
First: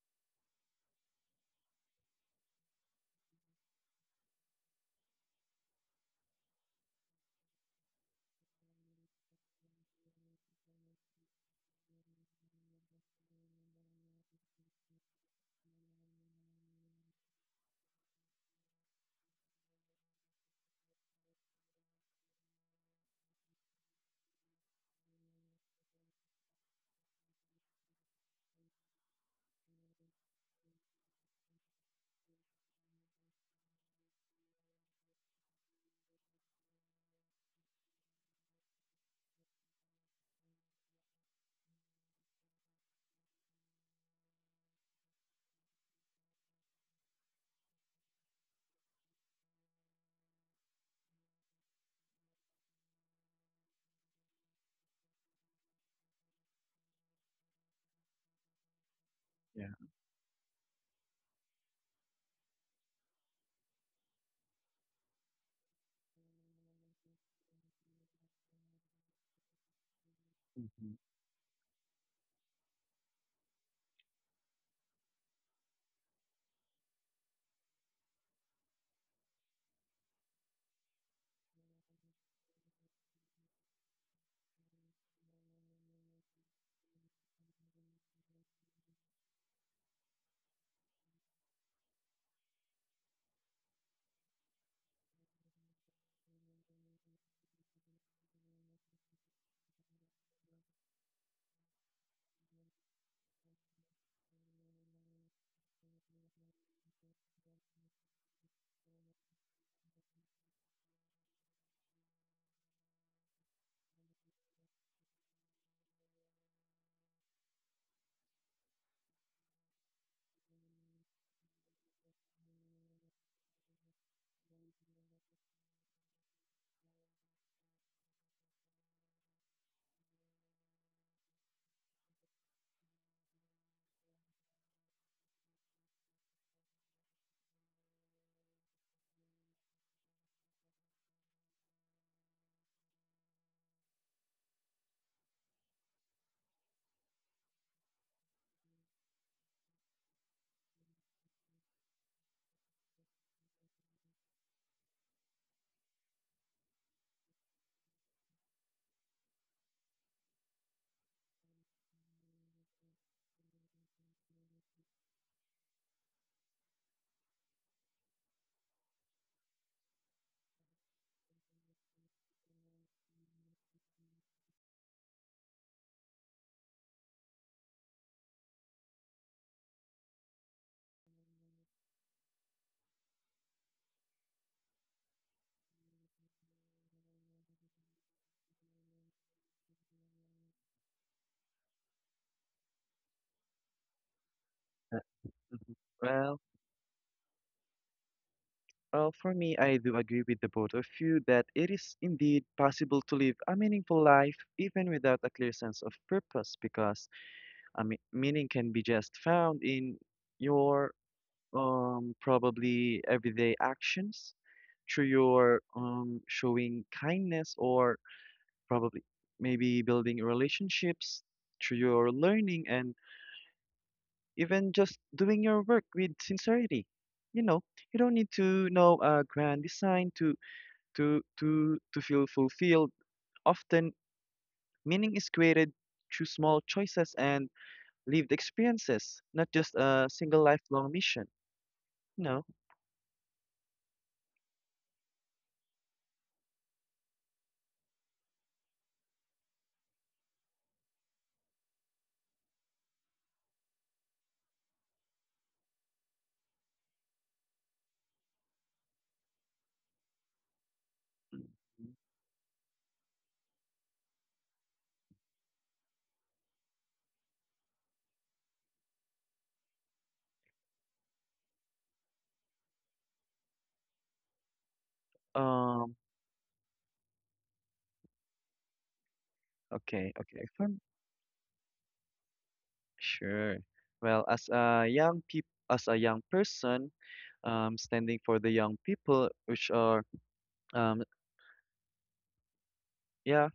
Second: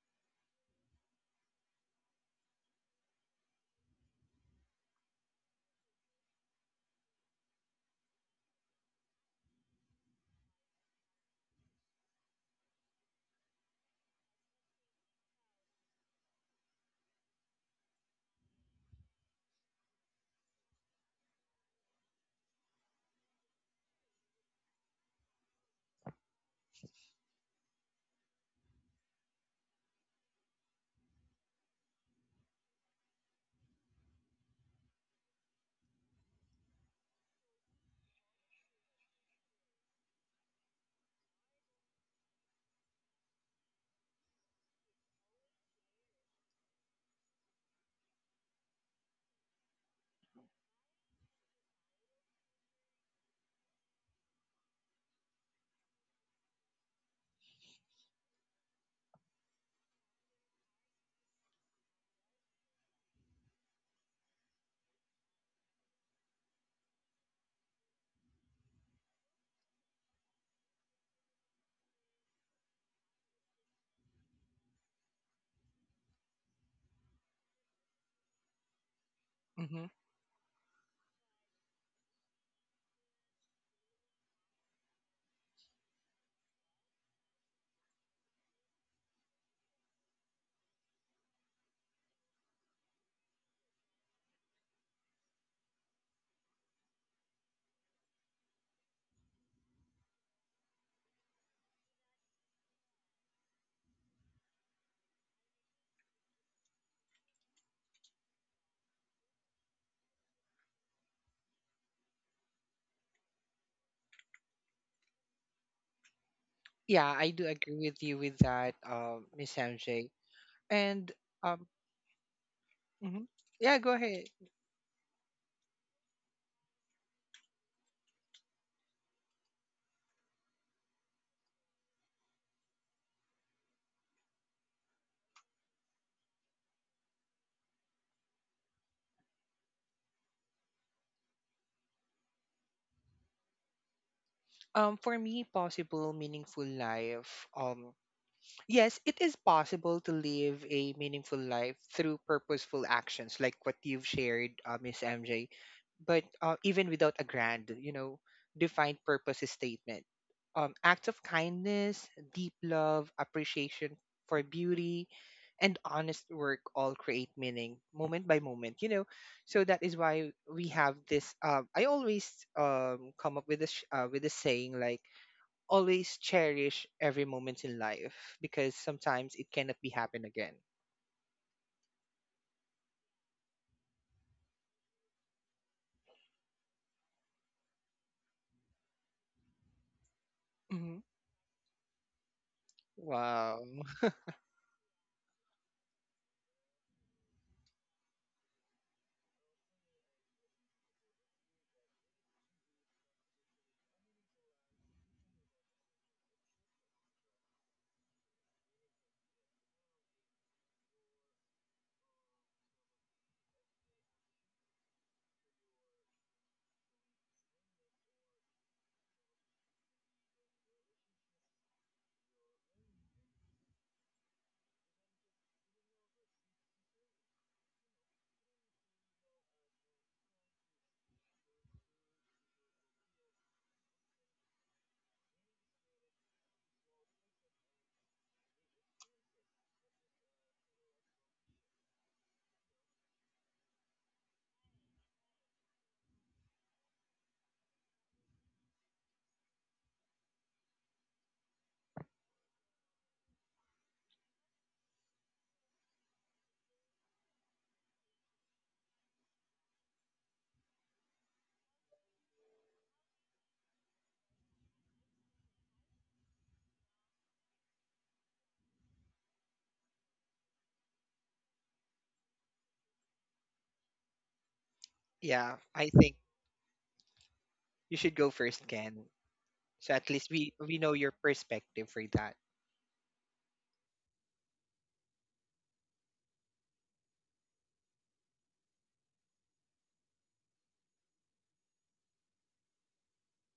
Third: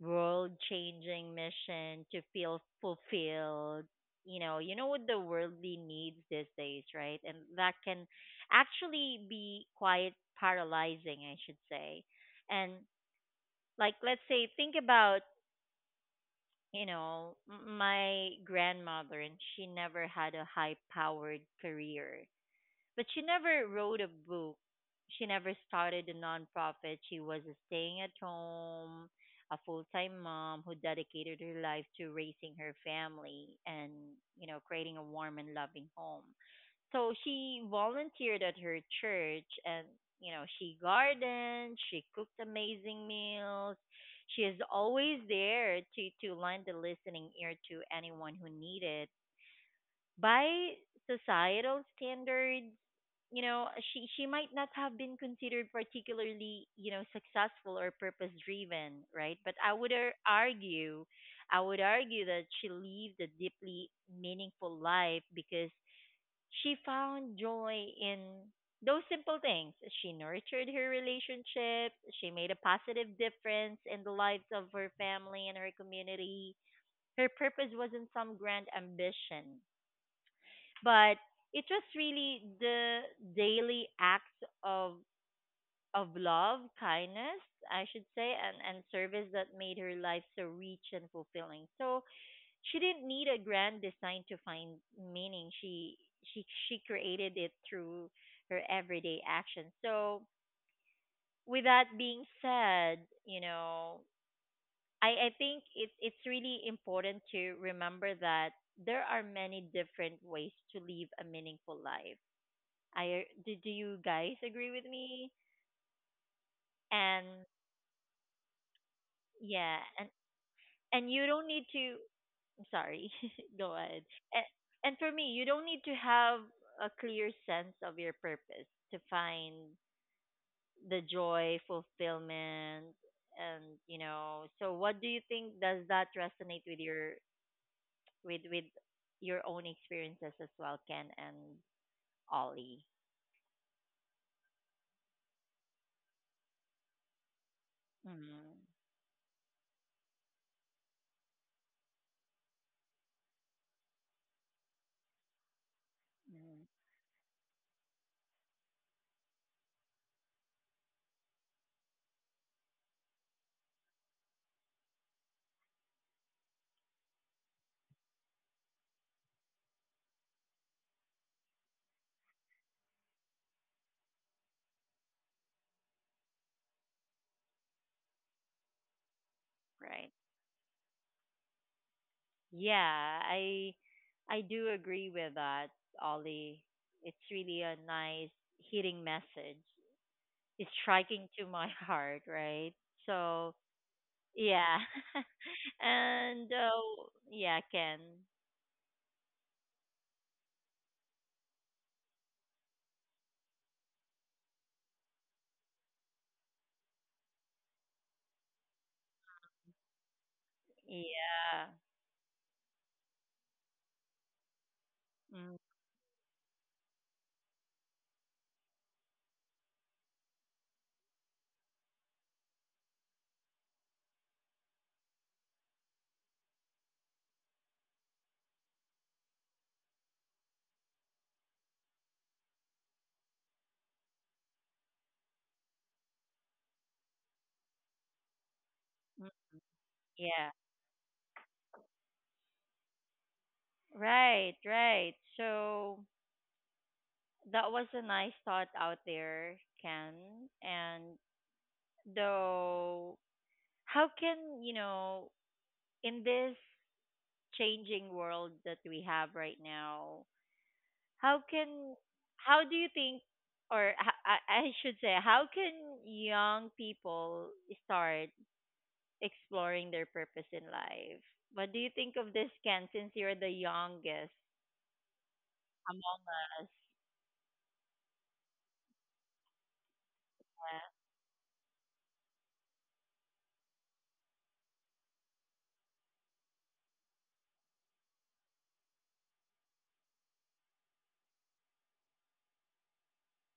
Speaker 1: world changing mission to feel fulfilled. You know what the worldly needs these days, right? And that can actually be quite paralyzing, I should say. And like let's say think about my grandmother. And she never had a high powered career, but she never wrote a book, she never started a nonprofit. She was staying at home, a full-time mom who dedicated her life to raising her family and, you know, creating a warm and loving home. So she volunteered at her church and, you know, she gardened, she cooked amazing meals, she is always there to lend a listening ear to anyone who needed. By societal standards, you know, she might not have been considered particularly, you know, successful or purpose driven, right? But
Speaker 3: Yeah.
Speaker 1: I would argue that she lived a deeply meaningful life, because she found joy in those simple things. She nurtured her
Speaker 3: Mm-hmm.
Speaker 1: relationships. She made a positive difference in the lives of her family and her community. Her purpose wasn't some grand ambition,
Speaker 2: Mm-hmm.
Speaker 1: but it was really the daily acts of love, kindness, I should say, and, service that made her life so rich and fulfilling. So she didn't need a grand design to find meaning. She created it through her everyday actions. So with that being said, you know, I think it's really important to remember that there are many different ways to live a meaningful life. I do, do you guys agree with me?
Speaker 2: Yeah,
Speaker 1: And
Speaker 2: I do agree with you with that, Miss
Speaker 1: yeah,
Speaker 2: MJ. And
Speaker 1: and you don't
Speaker 2: um,
Speaker 1: need to, sorry,
Speaker 2: mhm.
Speaker 1: (laughs)
Speaker 2: Yeah,
Speaker 1: go
Speaker 2: go
Speaker 1: ahead.
Speaker 2: ahead.
Speaker 1: And, and for me, you don't need to have a clear sense of your purpose to find the joy, fulfillment. And, you know, so what do you think? Does that resonate with your, with your own experiences as well, Ken and Ollie?
Speaker 2: For me, possible meaningful life.
Speaker 1: Mm.
Speaker 2: Yes, it is possible to live a meaningful life through purposeful actions like what you've shared, Miss MJ. But
Speaker 1: Mm.
Speaker 2: even without a grand, defined purpose statement, acts of kindness, deep love, appreciation for beauty, and honest work all create meaning moment by moment. So that is why we have this. I always come up with this with a saying like, always cherish every moment in life, because sometimes it cannot be
Speaker 1: Right.
Speaker 2: happen again.
Speaker 1: Yeah, I do agree with that, Ollie. It's really a nice hitting message, is
Speaker 2: Hmm.
Speaker 1: striking to my (laughs) heart, right? So
Speaker 2: Wow. (laughs)
Speaker 1: yeah,
Speaker 3: Uh, mhm.
Speaker 1: (laughs)
Speaker 3: Well,
Speaker 1: and yeah, Ken,
Speaker 3: well, for me, I do agree with the both of you that it is indeed possible to live a meaningful life even without a clear sense of purpose, because meaning can be just found in your
Speaker 1: yeah.
Speaker 3: probably everyday actions through
Speaker 1: Mm.
Speaker 3: your showing kindness or probably maybe building relationships through your learning and even just doing your work with sincerity. You know, you don't need to know a grand design to feel fulfilled. Often meaning is created through small choices and lived experiences,
Speaker 1: Mm.
Speaker 3: not just a single
Speaker 1: Yeah.
Speaker 3: lifelong mission, you know.
Speaker 1: Right, right. So that was a nice thought out there, Ken. And though, how can, you know, in this changing world that we have right now, how can, how do you think, or I should say, how can young people start exploring their purpose in life? What do you think of this, Ken, since you're the youngest
Speaker 2: Yeah, I
Speaker 3: um
Speaker 1: among
Speaker 2: think
Speaker 1: us?
Speaker 2: you should go first, Ken. So at
Speaker 3: Okay,
Speaker 2: least
Speaker 3: okay,
Speaker 2: we
Speaker 3: fun.
Speaker 1: Yeah,
Speaker 2: know your perspective for that.
Speaker 3: Sure. Well, as a young person, standing for the young people, which are, um, yeah,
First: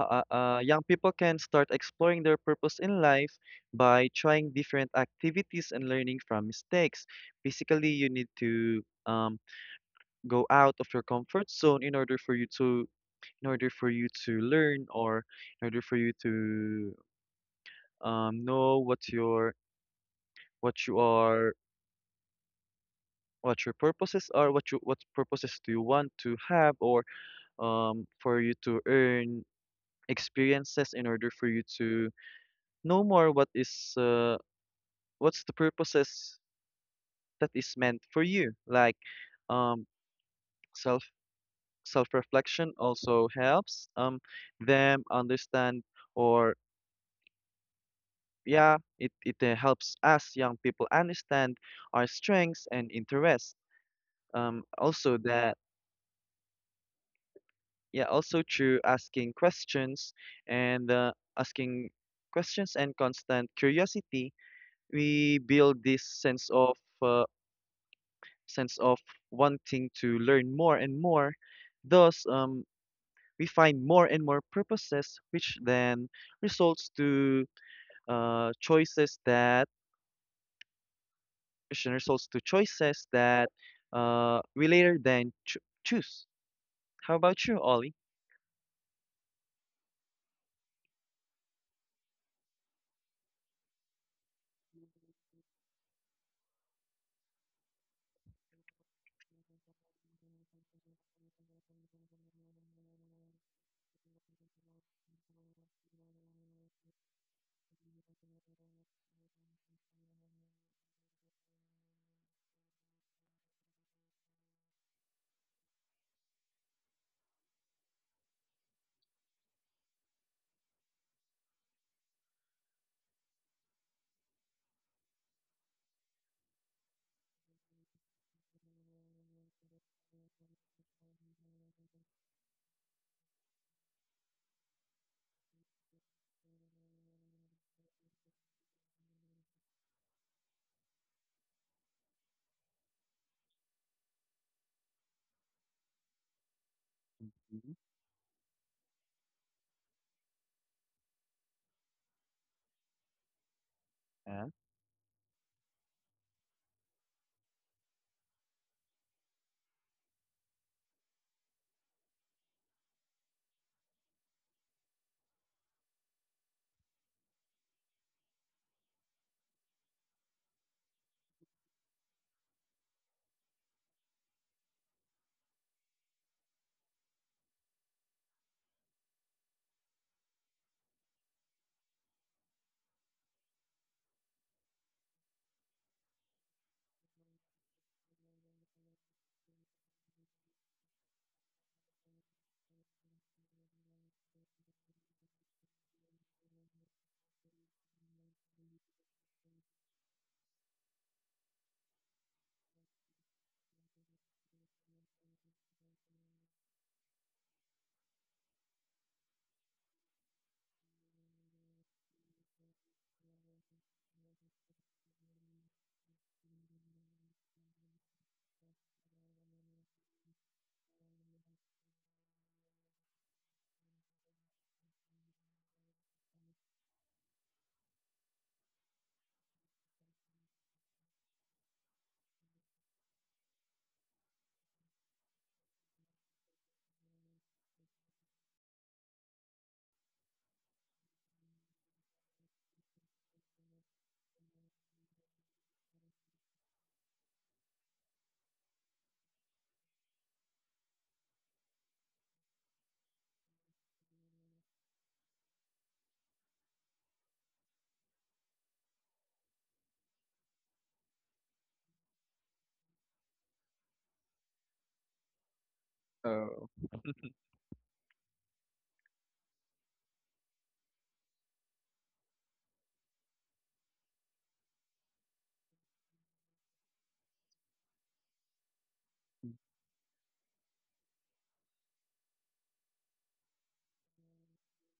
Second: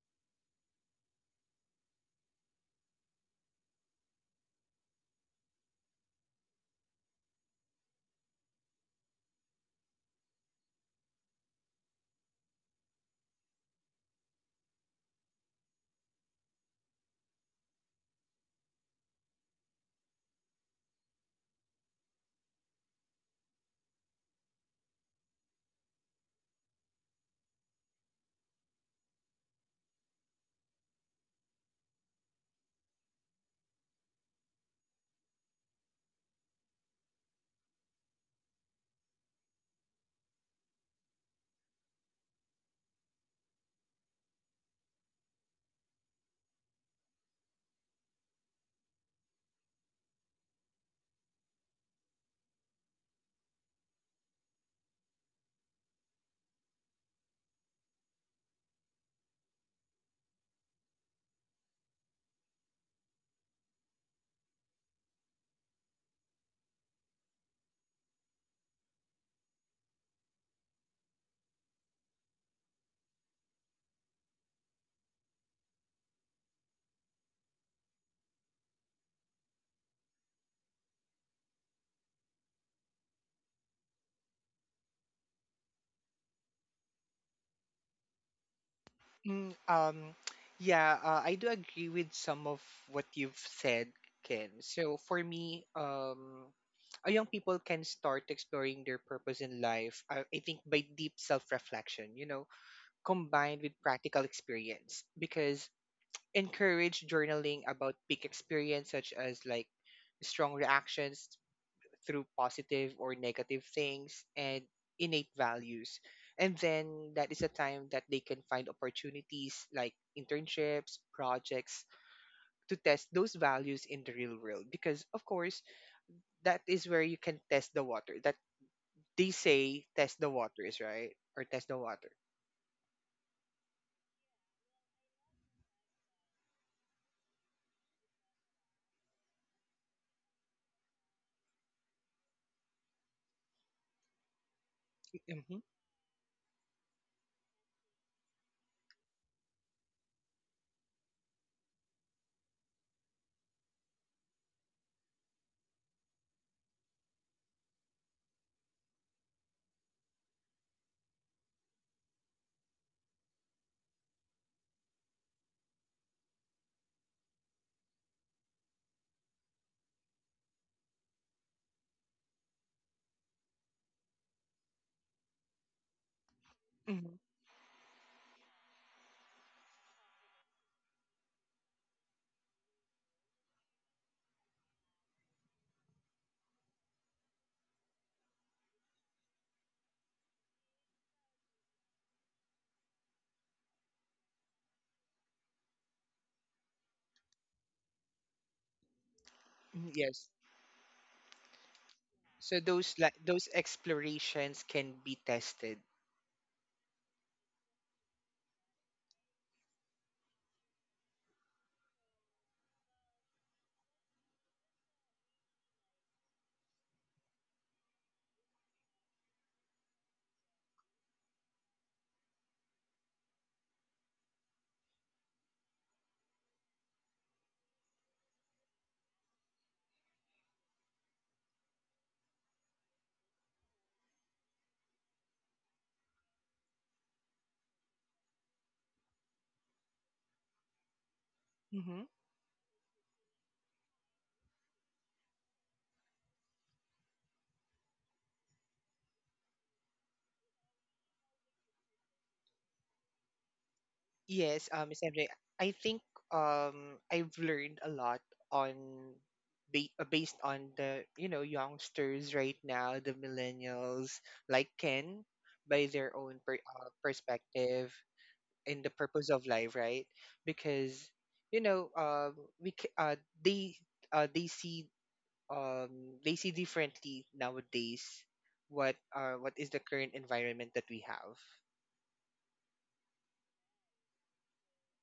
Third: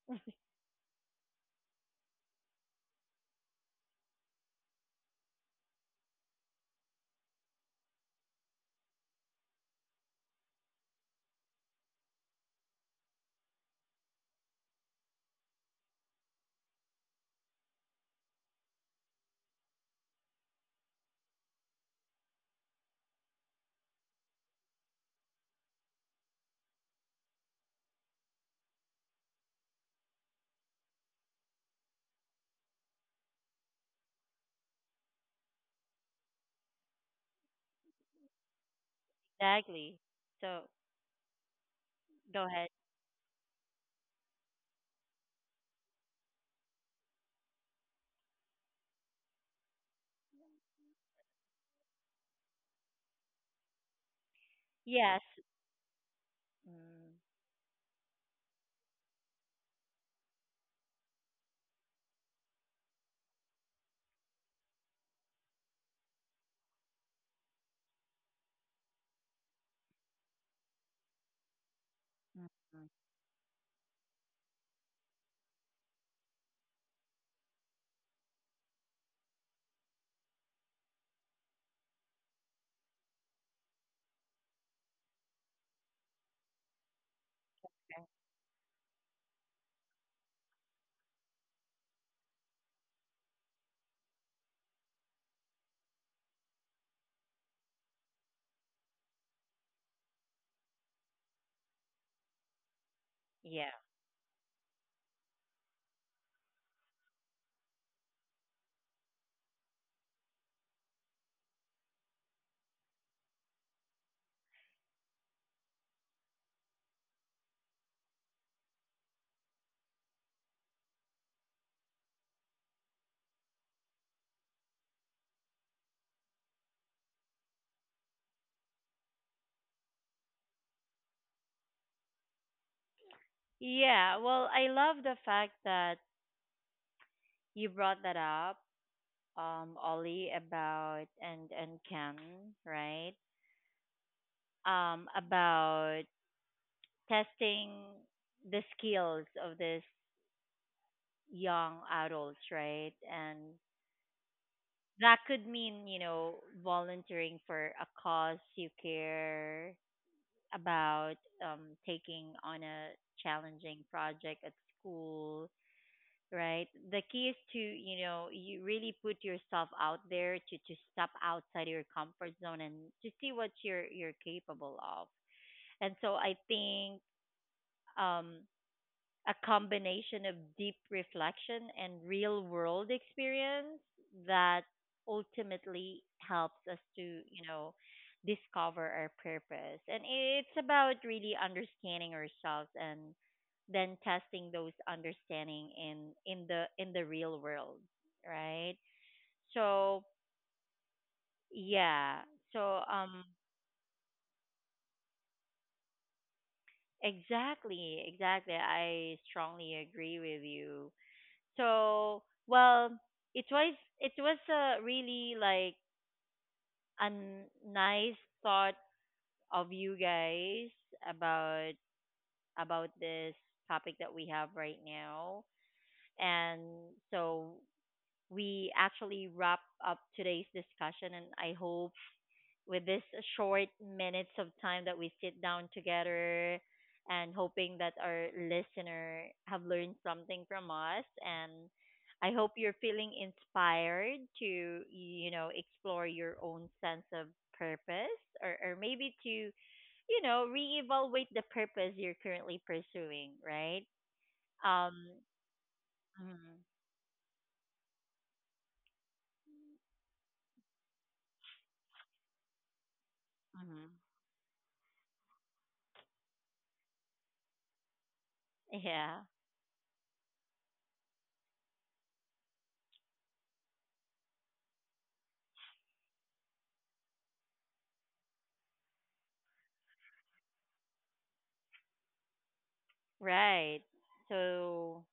Speaker 3: young people can start exploring their purpose in life by trying different activities and learning from mistakes. Basically, you need to go out of your comfort zone in order for you to in order for you to learn or in order for you to know what your what you are what your purposes are, what you what purposes do you want to have, or for you to earn experiences in order for you to know more what is what's the purposes that is meant for you. Like um
Speaker 1: exactly, so
Speaker 3: self self
Speaker 1: go ahead.
Speaker 3: reflection also helps them understand or yeah it helps us young people understand our strengths and interests. Also
Speaker 1: Yes.
Speaker 3: that
Speaker 1: Mm.
Speaker 3: yeah also through asking questions and asking questions and constant curiosity, we build this uh, sense of wanting to learn more and more. Thus,
Speaker 1: Mm,
Speaker 3: we find more and more purposes which then results to choices that which then results to choices that we later then choose. How about you, Ollie?
Speaker 2: Mm, um, yeah, I do agree with some of what you've said, Ken. So for me, young people can start exploring their purpose in life, I think, by deep self reflection, combined with
Speaker 1: yeah.
Speaker 2: practical experience. Because encourage journaling about peak experience, such as like strong reactions through positive or negative things, and innate values, and then that is a time that they can find opportunities like internships, projects, to test those values in the real world, because, of course, that is where you can test the water, that they say test the waters, right? Or test the water.
Speaker 1: Yeah, well, I love the fact that you brought that up, um, Ollie, about, and Ken, right, um,
Speaker 2: Hmm.
Speaker 1: about
Speaker 3: Mhm.
Speaker 1: testing the skills of this young adults, right? And
Speaker 3: Yeah.
Speaker 1: that could mean, you know, volunteering for a cause you care about, taking on a challenging project at school, right? The key is to, you know, you really put yourself out there to step outside your comfort zone and to see what you're capable of. And so I think,
Speaker 2: Hmm.
Speaker 1: um, a combination of deep reflection and real world experience that ultimately helps us to, you know, discover our purpose. And it's about really understanding ourselves and then testing those understanding in the real world, right? So,
Speaker 2: Yes.
Speaker 1: yeah.
Speaker 2: So
Speaker 1: So,
Speaker 2: those, like,
Speaker 1: um,
Speaker 2: those explorations can be tested.
Speaker 1: exactly, exactly. I strongly agree with you. So, well, it was, it was a really like a nice thought of you guys about about this topic that we have right now. And so we actually wrap up today's discussion. And I hope with this short minutes of time that we sit down together, and hoping that our listener have learned something from us. And
Speaker 2: Mm-hmm.
Speaker 1: I hope you're feeling inspired to, you know, explore your own sense of purpose, or maybe to you know reevaluate the purpose you're currently pursuing, right?
Speaker 2: Yes,
Speaker 1: Um.
Speaker 2: Miss MJ, I think
Speaker 1: Mhm,
Speaker 2: I've learned a lot on based on the, youngsters right now, the
Speaker 1: mhm.
Speaker 2: millennials like Ken, by their own
Speaker 3: Oh.
Speaker 2: perspective and the
Speaker 1: Yeah.
Speaker 2: purpose of life, right? Because we c- they uh they see they see differently nowadays, what is the current environment that we have.
Speaker 1: Right. So,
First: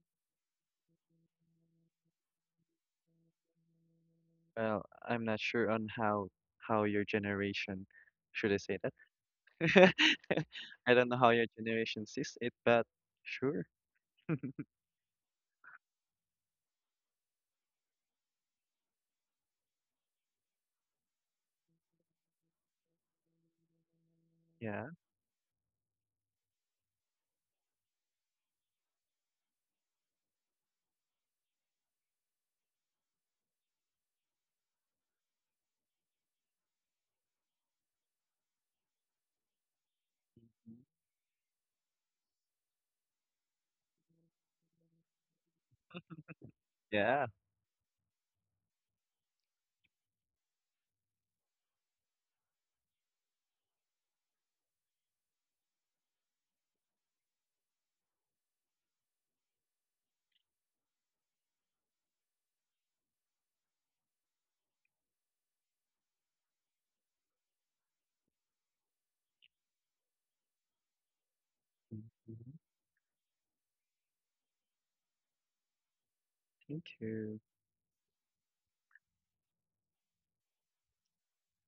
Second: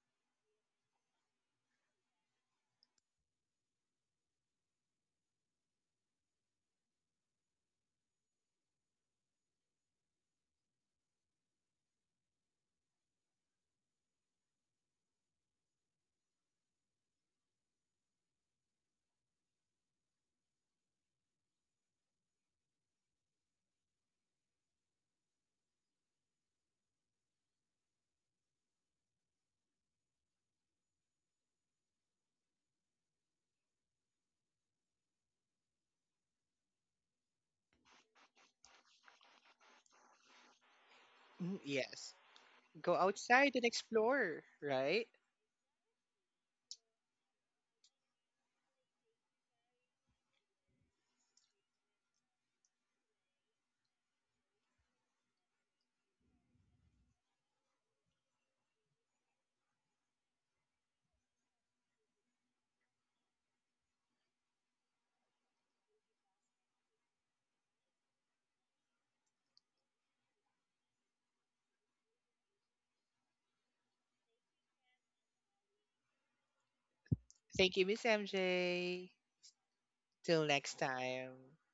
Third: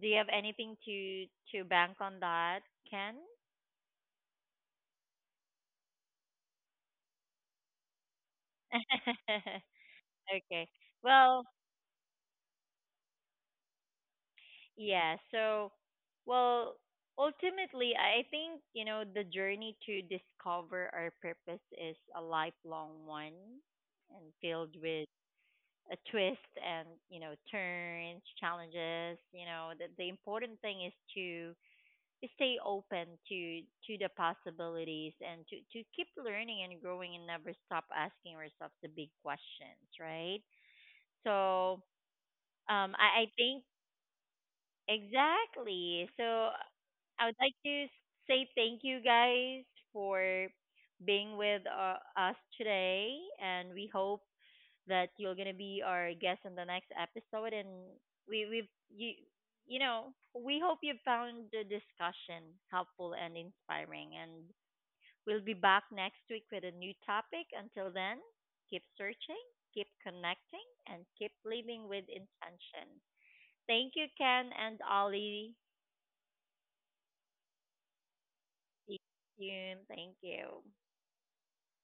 Speaker 1: do you have anything to bank on that, Ken?
Speaker 3: Well, I'm not sure on how your generation should I say that? (laughs)
Speaker 1: (laughs) Okay.
Speaker 3: I don't know how
Speaker 1: Well,
Speaker 3: your generation sees it, but sure. (laughs)
Speaker 1: yeah. So, well, ultimately, I think, you know, the journey to discover our purpose is a lifelong one and filled
Speaker 3: Yeah.
Speaker 1: with a twist and, you know, turns, challenges. You know, the important thing is to stay open to the possibilities and to keep learning and growing, and never stop asking ourselves the big questions, right?
Speaker 3: Mhm.
Speaker 2: Mhm.
Speaker 1: So
Speaker 2: Yes. Go
Speaker 1: um, I
Speaker 2: outside and
Speaker 1: think
Speaker 2: explore, right?
Speaker 1: exactly. So
Speaker 3: Yeah.
Speaker 1: I would like to say thank you guys for being with us today, and we hope that you're gonna be our guest on the next episode. And we you you know, we hope you found the discussion helpful and inspiring. And we'll be back next week with a new topic. Until then, keep searching, keep connecting, and keep living with
Speaker 3: Mhm.
Speaker 1: intention. Thank you, Ken and Ollie.
Speaker 3: Thank you.
Speaker 2: Thank you, Miss MJ.
Speaker 1: See you soon. Thank
Speaker 2: Till next
Speaker 1: you.
Speaker 2: time.